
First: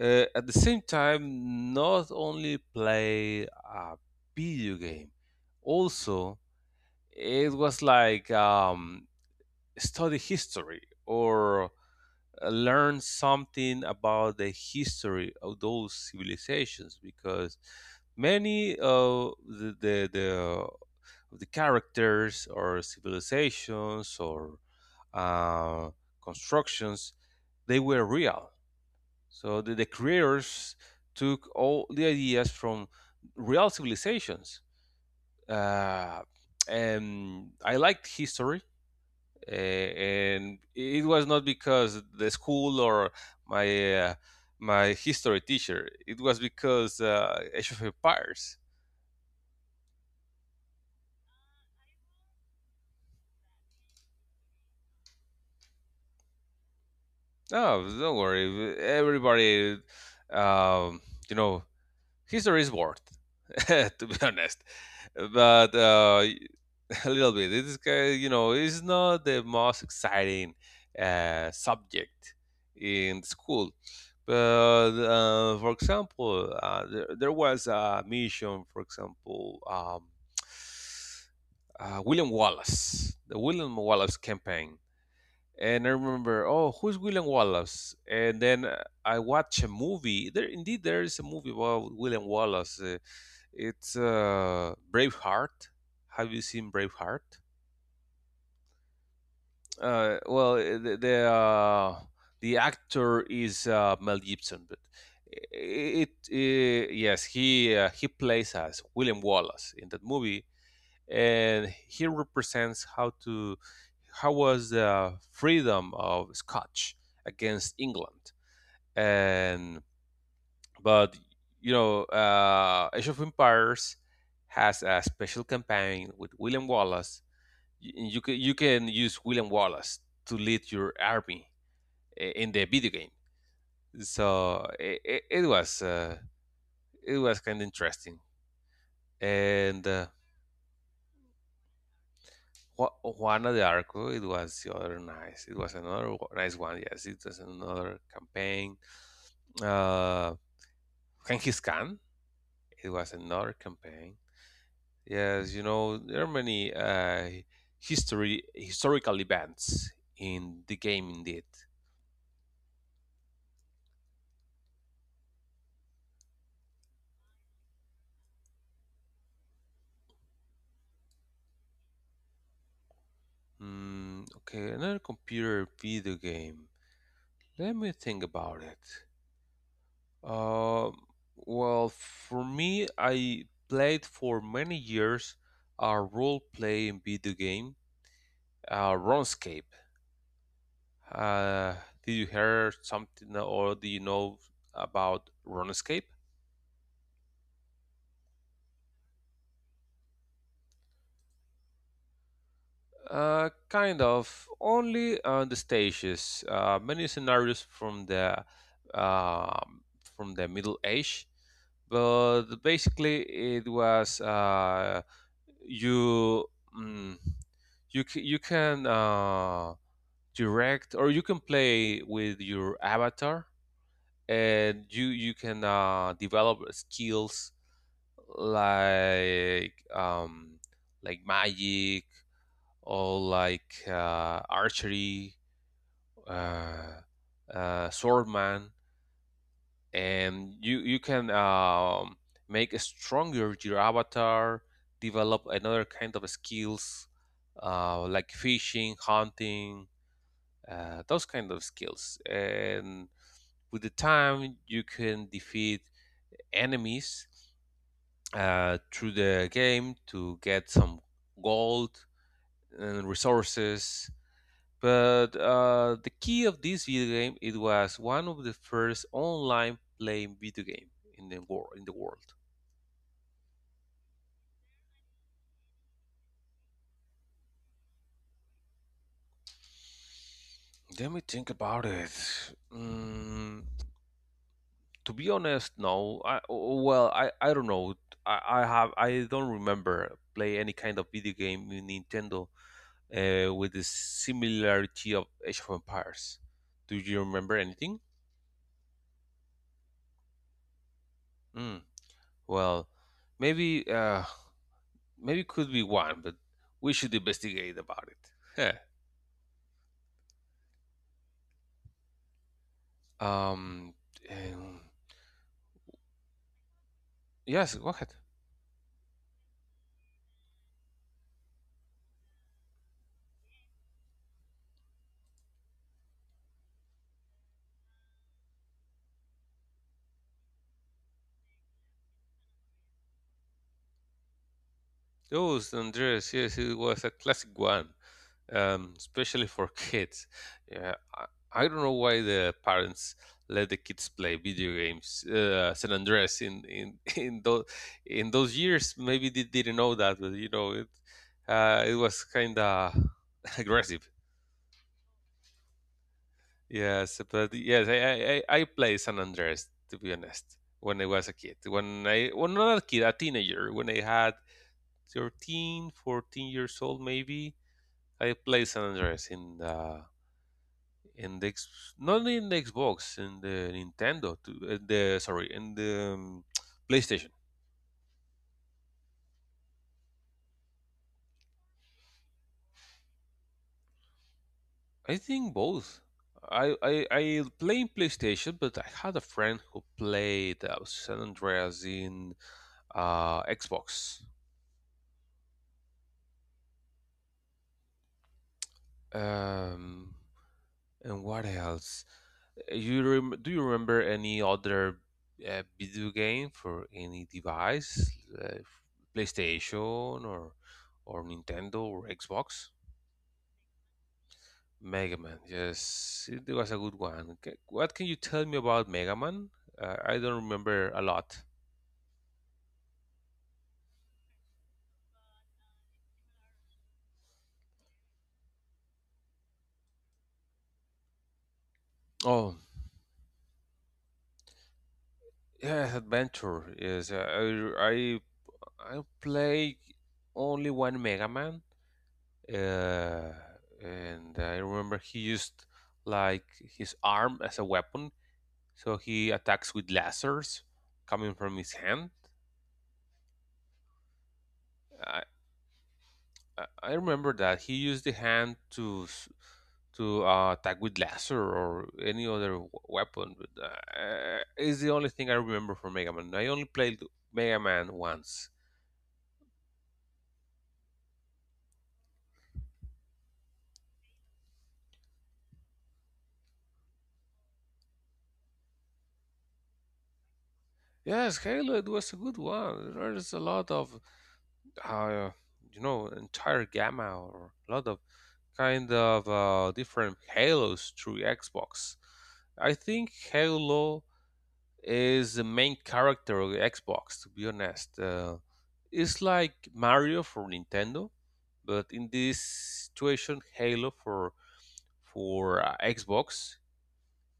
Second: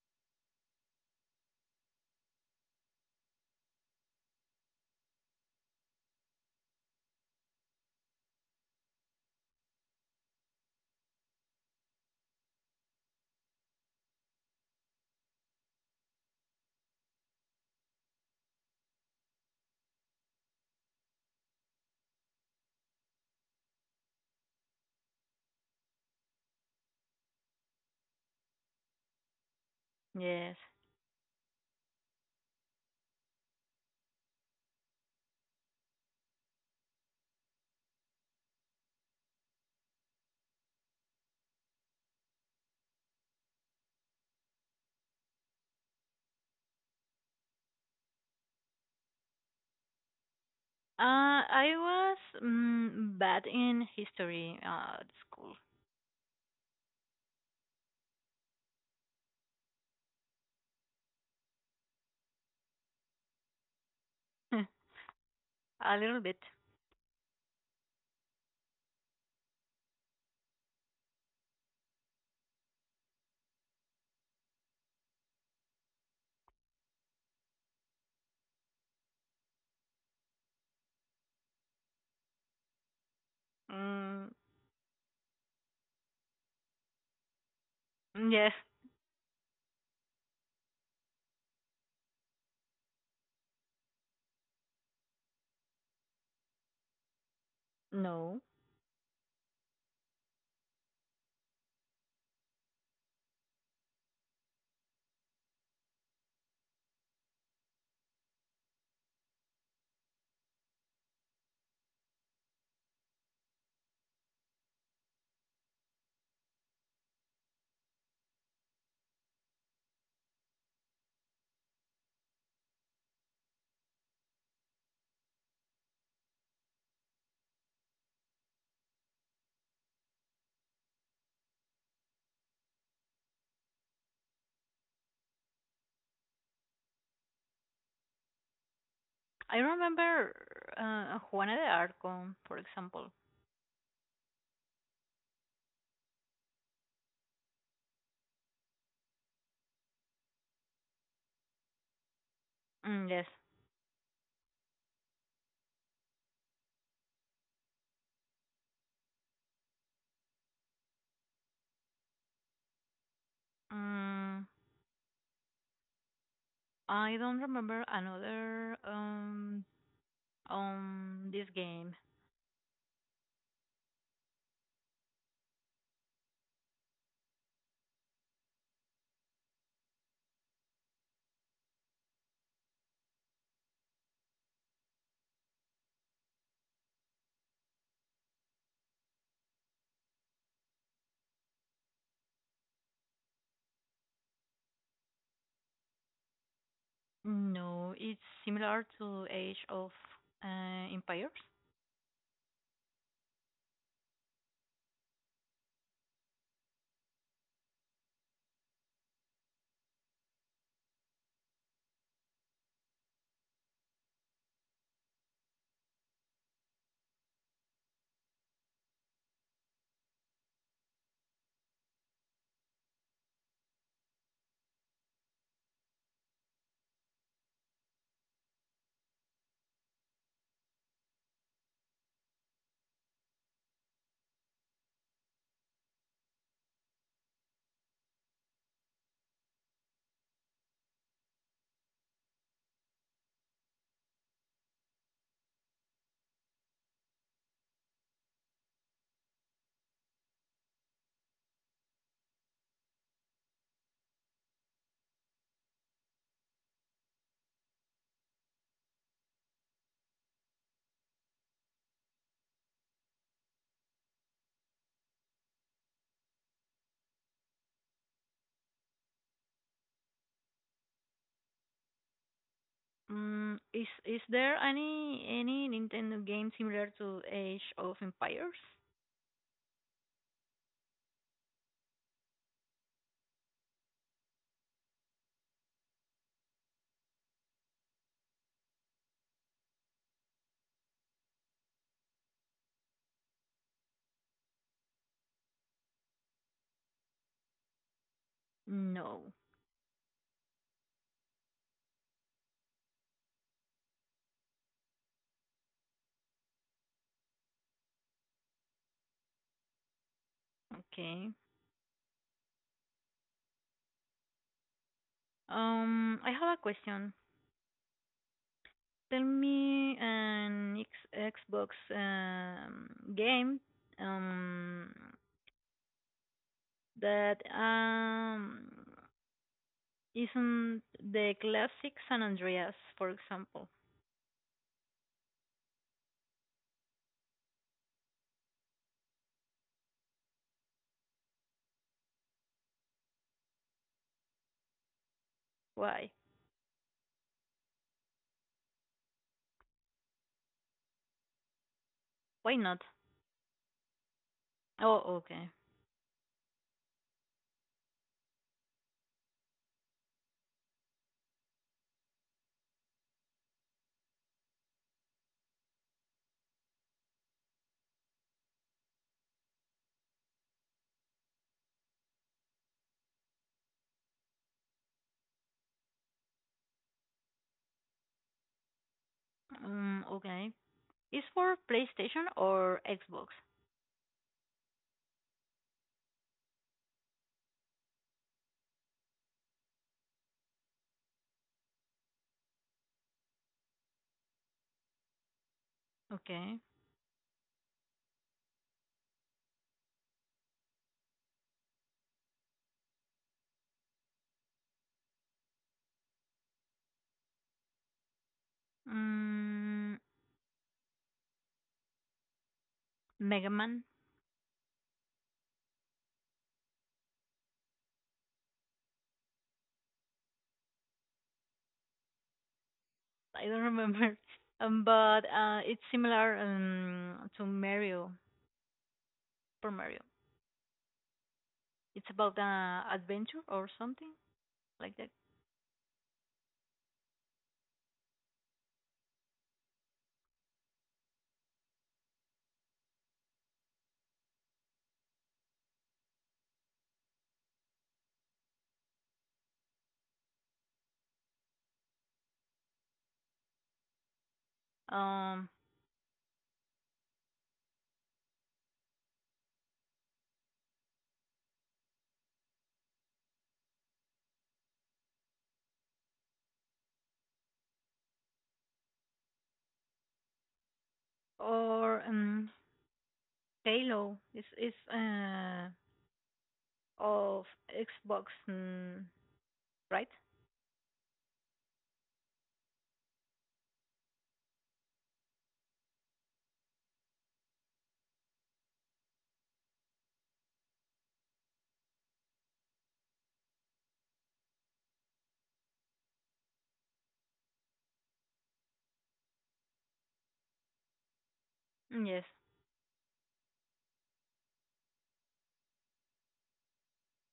S1: at the same time, not only play a video game, also it was like study history or learn something about the history of those civilizations, because many of the characters or civilizations or uh, constructions, they were real. So the
S2: yes.
S1: creators took all the ideas from real civilizations. Uh, and I liked history, and it was not because the school or my uh, my history teacher. It was because Age of Empires.
S2: I was bad in history at school,
S1: No, don't worry. Everybody, um, you know, history is bored, to be honest. But
S2: a little bit.
S1: a little bit. This guy, you know, is not the most exciting subject in school. But for example, there was a mission, for example, William Wallace, the William Wallace
S2: Mm,
S1: campaign. And I remember, oh, who's William Wallace? And
S2: yes,
S1: then I watch a movie. There, indeed, there is a movie about William Wallace. It's Braveheart. Have you seen Braveheart?
S2: no.
S1: Well, the actor is Mel Gibson, but yes, he plays as William Wallace in that movie, and he represents how to how was the freedom of Scotch against England. And but you know, Age of Empires has a special campaign with William Wallace. You can use William Wallace to lead your army in the video game. So was it was kind of interesting,
S2: I
S1: and
S2: remember Juana de Arco, for example.
S1: Juana de Arco, it was the other nice. It was another wa- nice one. Yes, it was another campaign. Uh, Genghis Khan, it
S2: Mm,
S1: was
S2: yes.
S1: another campaign. Yes, you know there are many history historical events in the game. Indeed.
S2: Mm, I don't remember another this game.
S1: Mm, okay, another computer video game. Let me think about it. Uh, well, for me, I played for many years a role-playing video game, RuneScape. Uh, did you hear something or do you know about RuneScape?
S2: No, it's similar to Age of Empires.
S1: Kind of, only on the stages. Many scenarios um from the Middle Age, but basically it was you mm, you can direct, or you can play with your avatar, and you can develop skills like um, like magic, or like archery, uh, swordman. And you can make stronger your avatar, develop another kind of skills, like fishing, hunting, those kind of skills. And with the time you can defeat enemies through the game to get some gold and resources. But the key of this video game, it was one of the first online playing video game in the world.
S2: Mm, is there any Nintendo game similar to Age of Empires?
S1: Let me think about it. Mm, to be honest, no. Well, I don't know. I don't remember play any kind of video game in Nintendo with the similarity of Age of Empires. Do you remember anything?
S2: No.
S1: Mm, well, maybe uh, maybe could be one, but we should investigate about it. Heh.
S2: Okay.
S1: um, um,
S2: I have a question.
S1: yes, go ahead.
S2: Tell me an X Xbox um game um that isn't the classic San Andreas, for example.
S1: Those Andreas, yes, it was a classic one. Especially for kids. Yeah, I don't know why the parents let the kids play video games. San
S2: Why?
S1: Andreas in in those years. Maybe they didn't know that, but you know it it was
S2: Why
S1: kind
S2: not?
S1: of aggressive.
S2: Oh, okay.
S1: Yes, but yes, I play San Andreas, to be honest, when I was a kid. When I, well, not a kid, a teenager. When I had 13, 14 years old, maybe. I played San Andreas in the in the X- not in the Xbox, in the Nintendo, to, in the PlayStation.
S2: Okay. It's for PlayStation or Xbox.
S1: I think both. I play PlayStation, but I had a friend who played San Andreas in Xbox.
S2: Okay.
S1: Um, and what else? Do you remember any other video game for any device, uh,
S2: Mm,
S1: PlayStation, or Nintendo, or Xbox?
S2: Mega Man.
S1: Mega Man, yes, it was a good one. Okay, what can you tell me about Mega Man? I don't remember a lot.
S2: I don't remember. But it's similar to Mario, for Mario. It's about
S1: Oh,
S2: an adventure or something like that.
S1: yes, adventure. Yes, I I play only one Mega Man, uh, and I remember he used like his arm as a weapon, so he attacks with lasers coming from his hand. I,
S2: Um,
S1: I remember that he used the hand to attack with laser or any other weapon. But, it's the only thing I remember from Mega Man. I only played Mega Man once.
S2: or Halo. It's of Xbox, mm, right?
S1: Yes, Halo, it was a good one. There's a lot of uh, you know, entire gamma, or a lot of kind of different Halos through Xbox. I think Halo is the main character of Xbox, to be honest. It's like Mario for Nintendo, but in
S2: Mm, yes.
S1: this situation, Halo for Xbox.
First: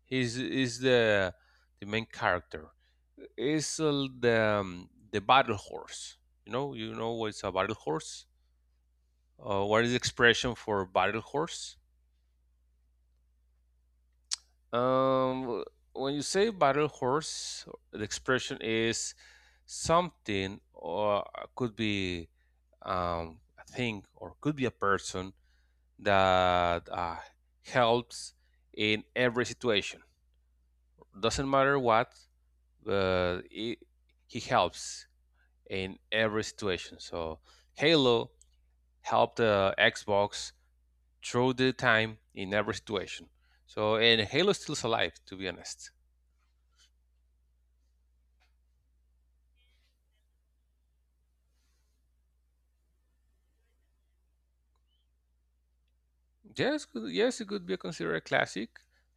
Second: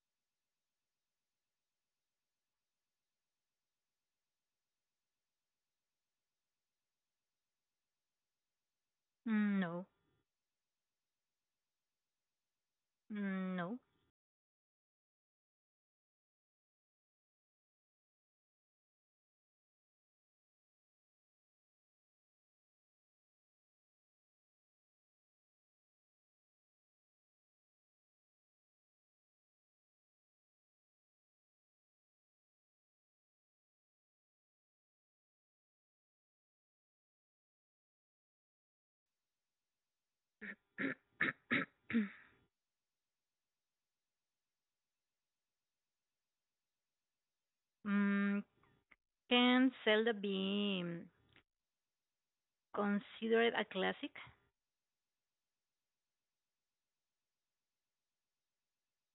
S1: He's is the main character. Is the battle horse. You know what's a battle horse.
S2: Mm,
S1: What
S2: no.
S1: is the expression for battle horse?
S2: Mm, no.
S1: Um, when you say battle horse, the expression is something, or could be a thing, or could be a person that helps in every situation. Doesn't matter what, but he helps in every situation. So Halo helped the Xbox through the time in every situation. So and Halo stills alive, to be honest.
S2: Mm, can Zelda be considered a classic?
S1: Yes, yes, it could be considered a classic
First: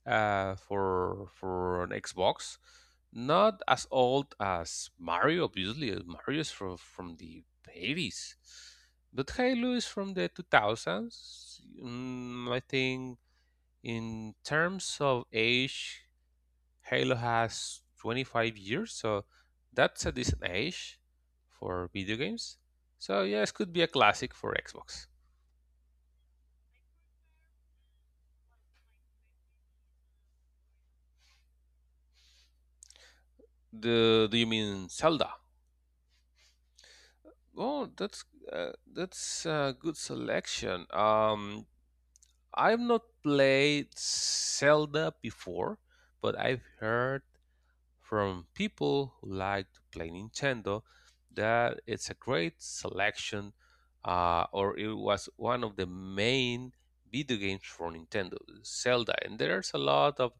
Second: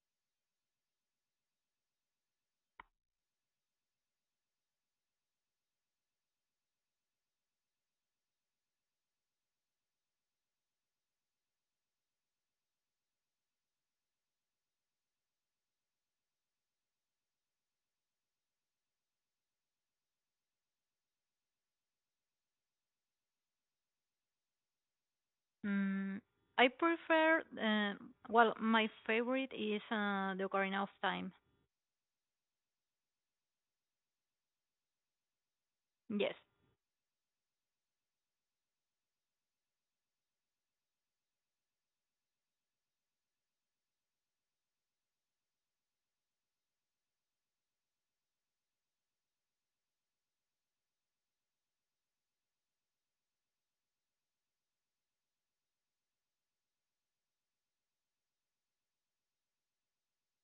S1: for an Xbox. Not as old as Mario, obviously. Uh, Mario is from the 80s, but Halo is from the 2000s. Mm, I think in terms of age, Halo has 25 years, so that's a decent age for video games. So yes, could be a classic for Xbox.
S2: Mm, I prefer, well, my favorite is The Ocarina of Time.
S1: The, do you mean Zelda?
S2: Yes.
S1: Oh, that's a good selection. I've not played Zelda before, but I've heard from people who like to play Nintendo that it's a great selection, or it was one of the main video games for Nintendo, Zelda. And there's a lot of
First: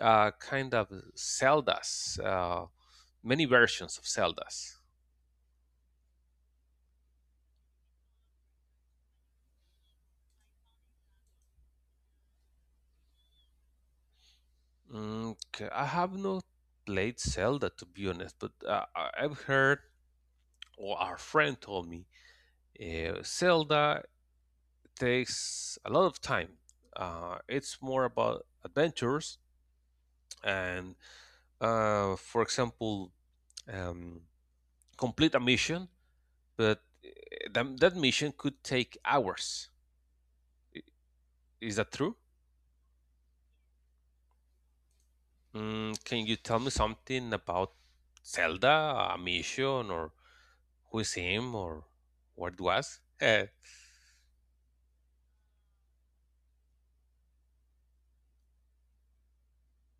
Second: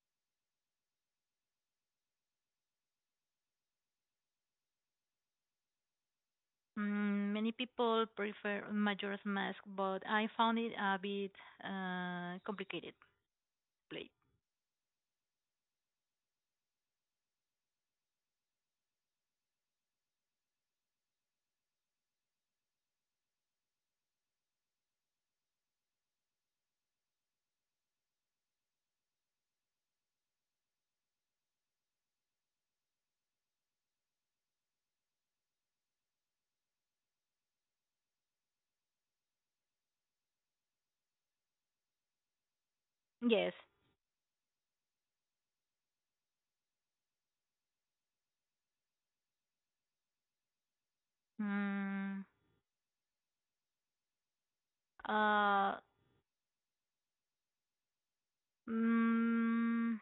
S1: kind of Zeldas, many versions of Zeldas.
S2: Mm, many people prefer Majora's Mask, but I found it a bit complicated to play.
S1: Okay, I have not played Zelda, to be honest, but I've heard, or our friend told me, Zelda takes a lot of time. It's more about adventures, and, for example, um, complete a mission, but that mission could take hours. Is that true?
S2: Yes.
S1: Mm, can you tell me something about Zelda, a mission, or who is him, or
S2: Mm,
S1: what it was?
S2: uh, mm,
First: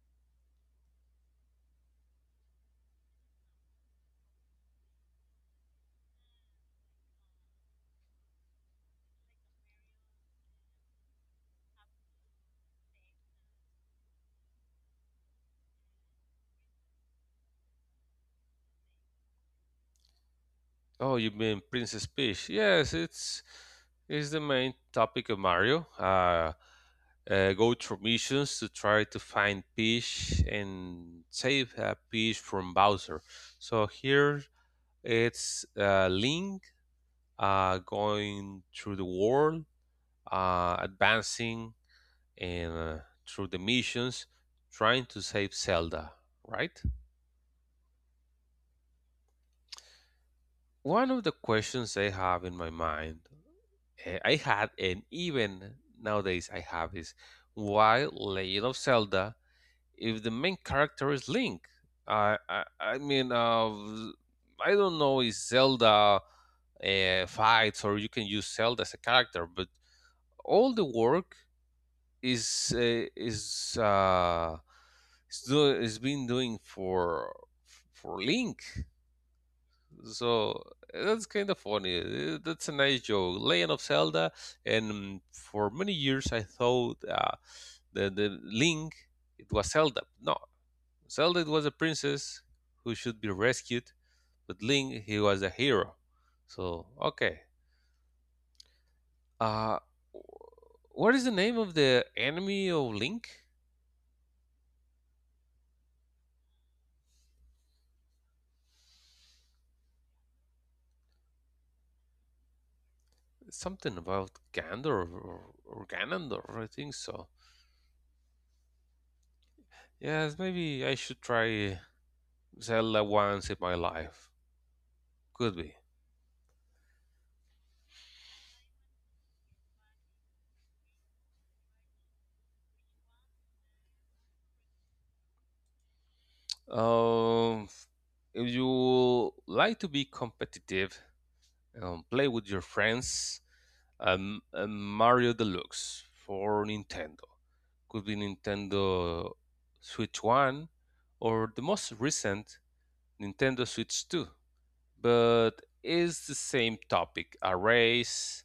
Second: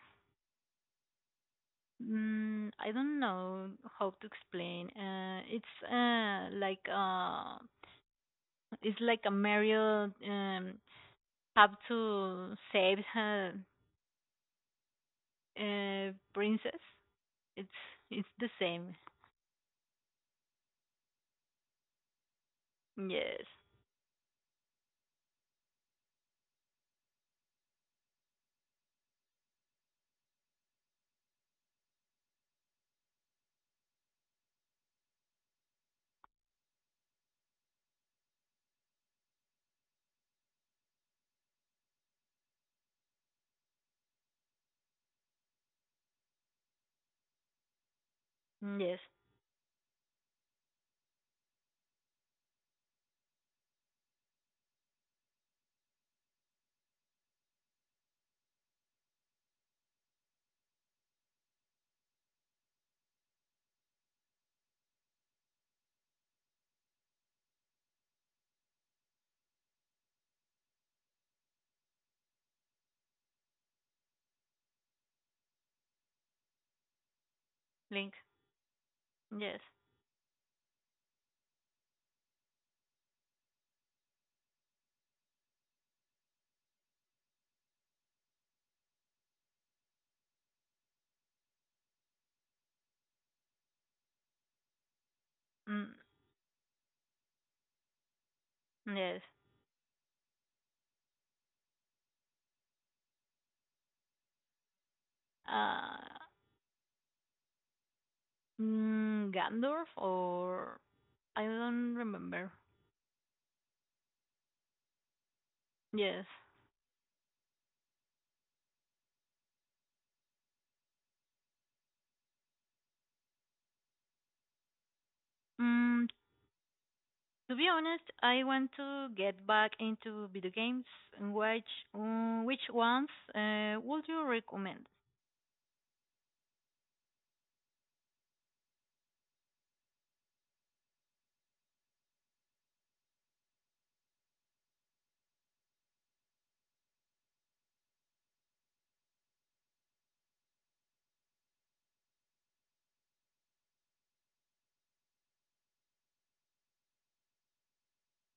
S2: I don't know how to explain. It's like it's like a Mario have to save her princess. It's it's the same.
S1: Oh, you mean Princess Peach? Yes, it's
S2: Yes.
S1: is the main topic of Mario. Go through missions to try to find Peach and save Peach from Bowser. So here it's Link going through the world, advancing, and through the missions, trying to save Zelda. Right?
S2: Yes.
S1: One of the questions I have in my mind, I had, and even nowadays I have, is why Legend of Zelda if the main character is Link? I mean, I don't know if Zelda fights, or you can use Zelda as a character, but all the work is is being doing for
S2: Link.
S1: Link.
S2: Yes.
S1: So that's kind of funny. That's a nice joke. Legend of Zelda, and for many years I thought the Link, it was Zelda. No, Zelda, it was a princess who should be rescued, but Link, he was a hero.
S2: Mm,
S1: So okay,
S2: yes.
S1: uh, what is the name of the enemy of Link?
S2: Uh, Gandalf or I don't remember.
S1: Something about Gander, or
S2: Yes.
S1: Ganondorf, I think so. Yes, maybe I should try Zelda once in my life. Could be.
S2: Mm, to be honest, I want to get back into video games. And which which ones would you recommend?
S1: Um, if you like to be competitive, play with your friends. Mario Deluxe for Nintendo. Could be Nintendo Switch 1 or the most recent Nintendo Switch 2. But it's the same topic, a race.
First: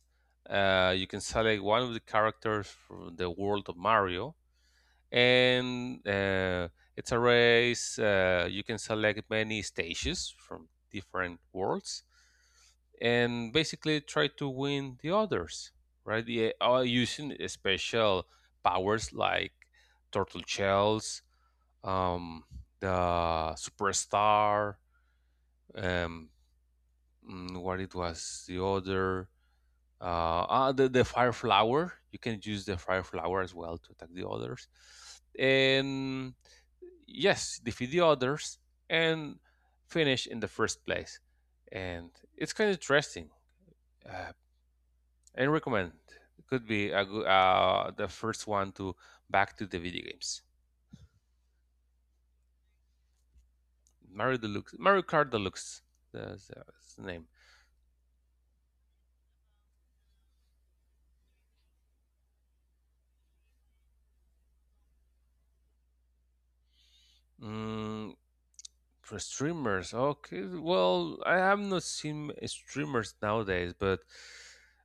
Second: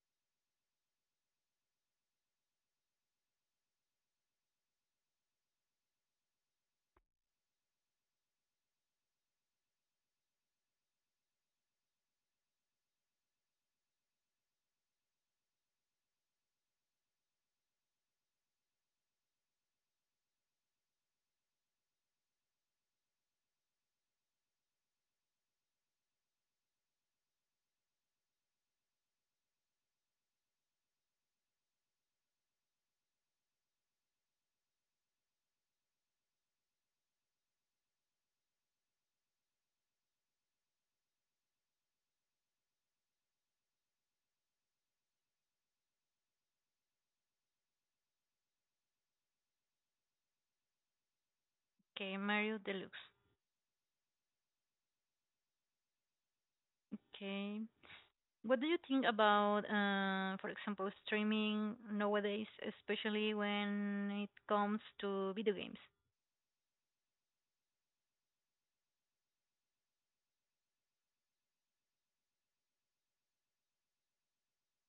S1: You can select one of the characters from the world of Mario, and it's a race. You can select many stages from different worlds, and basically try to win the others, right? Yeah, using special powers like turtle shells, um, the superstar, um, what it was, the other the fire flower. You can use the fire flower as well to attack the others, and yes, defeat the others, and finish in the first place. And it's kind of interesting, uh, and recommend. It could be a good, the first one to back to the video games.
S2: Okay, Mario Deluxe.
S1: Mario Deluxe, Mario Kart Deluxe, that's the name.
S2: Okay. What do you think about, for example, streaming nowadays, especially when it comes to video games?
S1: Mm, for streamers, okay. Well, I have not seen streamers nowadays, but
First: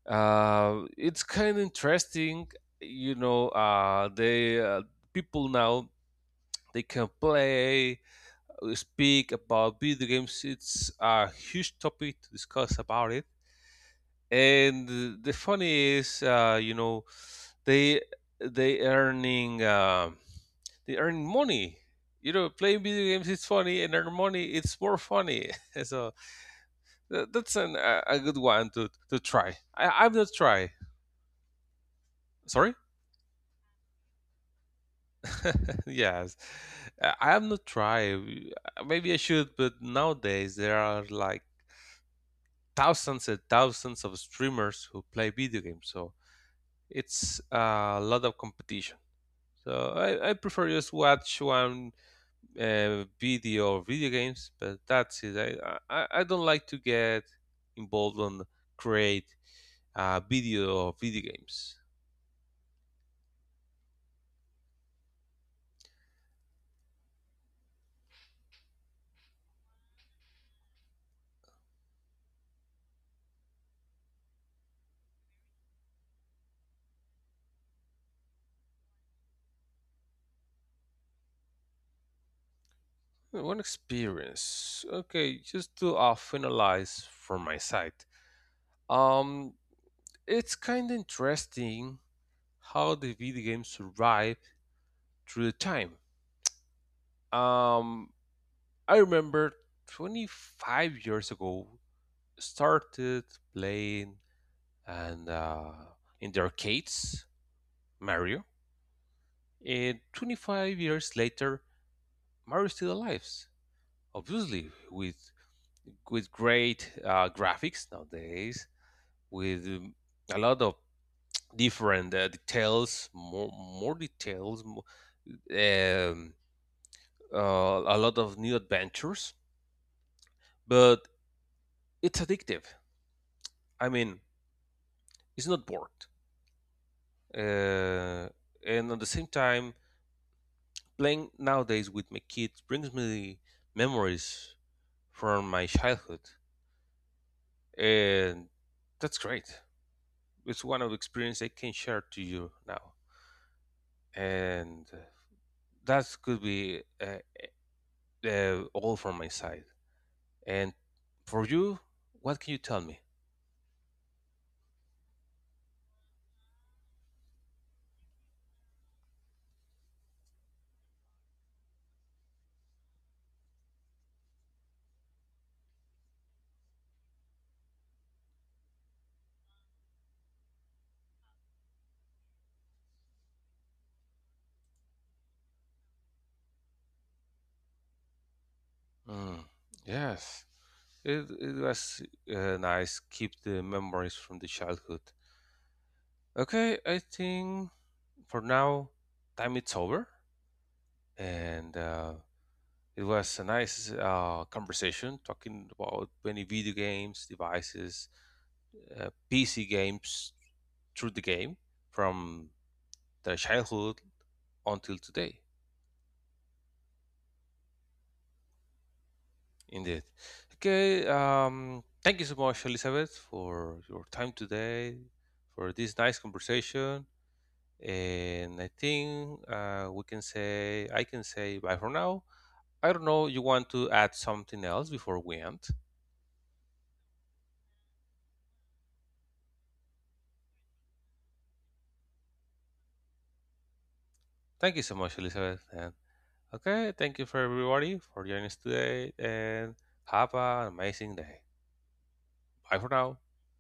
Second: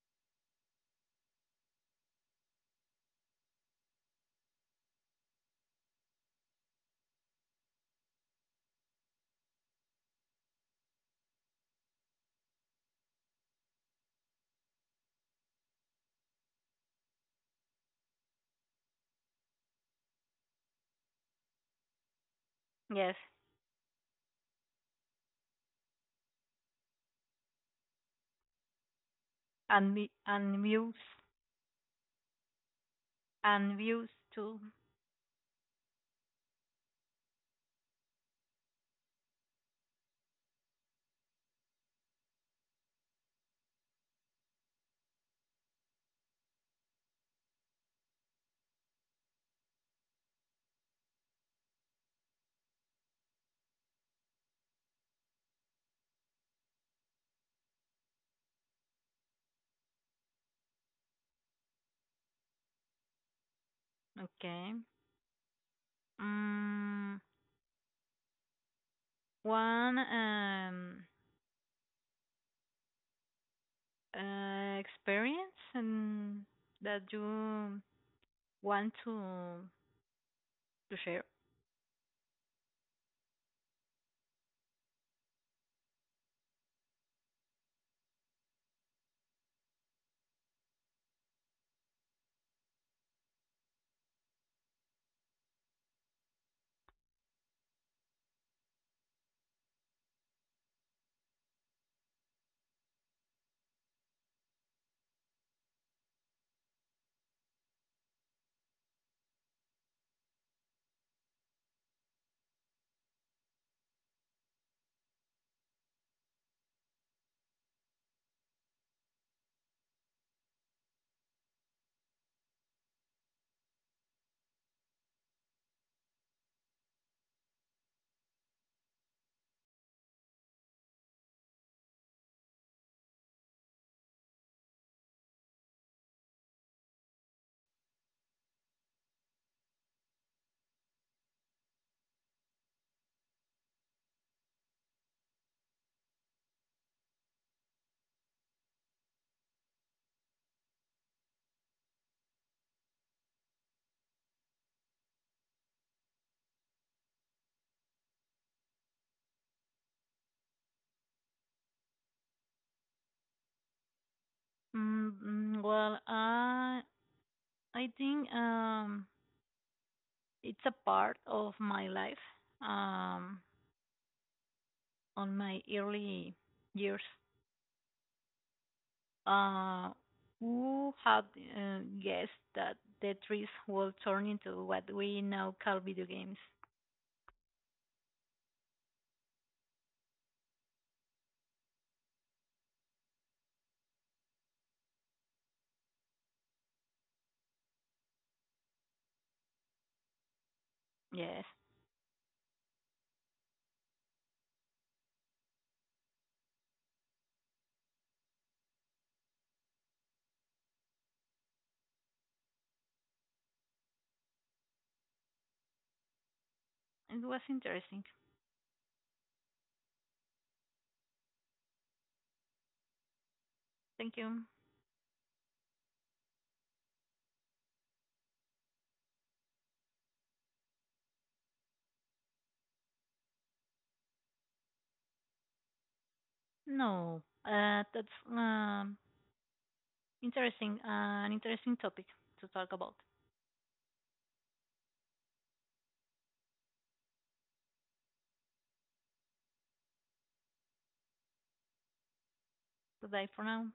S1: it's kind of interesting. You know, they people now, they can play, speak about video games. It's a huge topic to discuss about it. And the funny is you know, they they earning they earn money. You know, playing video
S2: Yes,
S1: games is funny, and earn money, it's more funny. So a good one to try.
S2: and
S1: I'm not try.
S2: views
S1: Sorry.
S2: and views too.
S1: Yes. I'm not try. Maybe I should, but nowadays there are like thousands and thousands of streamers who play video games, so it's a lot of competition. So I prefer just watch one video or video games, but that's it. I don't like to get involved on create video or video games.
S2: Okay. Mm, one experience and that you want to share.
S1: One experience. Okay, just to finalize from my side. Um, it's kind of interesting how the video games survive through the time. Um, I remember 25 years ago started playing, and in the arcades, Mario. And 25 years later, Mario still alive. Obviously, with great graphics nowadays, with a lot of different details, more details, um, uh, a lot of new adventures. But it's addictive. I mean, it's not bored, uh, and at the same time, playing nowadays with my kids brings me memories from my childhood, and that's great. It's one of the experience I can share to you now, and that could be all from my side. And for you, what can you tell me?
S2: Well, I think it's a part of my life. Um, on my early years uh, who had guessed that Tetris will turn into what we now call video games.
S1: Mm, yes, it was nice. Keep the memories from the childhood. Okay, I think for now, time it's over,
S2: Yes,
S1: and. It was a nice conversation talking about many video games, devices, PC games through the game from the childhood until today.
S2: it was interesting.
S1: Indeed. Okay. Thank you so much, Elizabeth, for your
S2: Thank
S1: time
S2: you.
S1: today, for this nice conversation. And I think we can say, I can say bye for now. I don't know, you want to add something else before we end?
S2: No, that's an interesting topic to talk about.
S1: Thank you so much, Elizabeth, and okay, thank you for everybody for joining us today, and have an amazing day. Bye for
S2: Goodbye
S1: now.
S2: for now.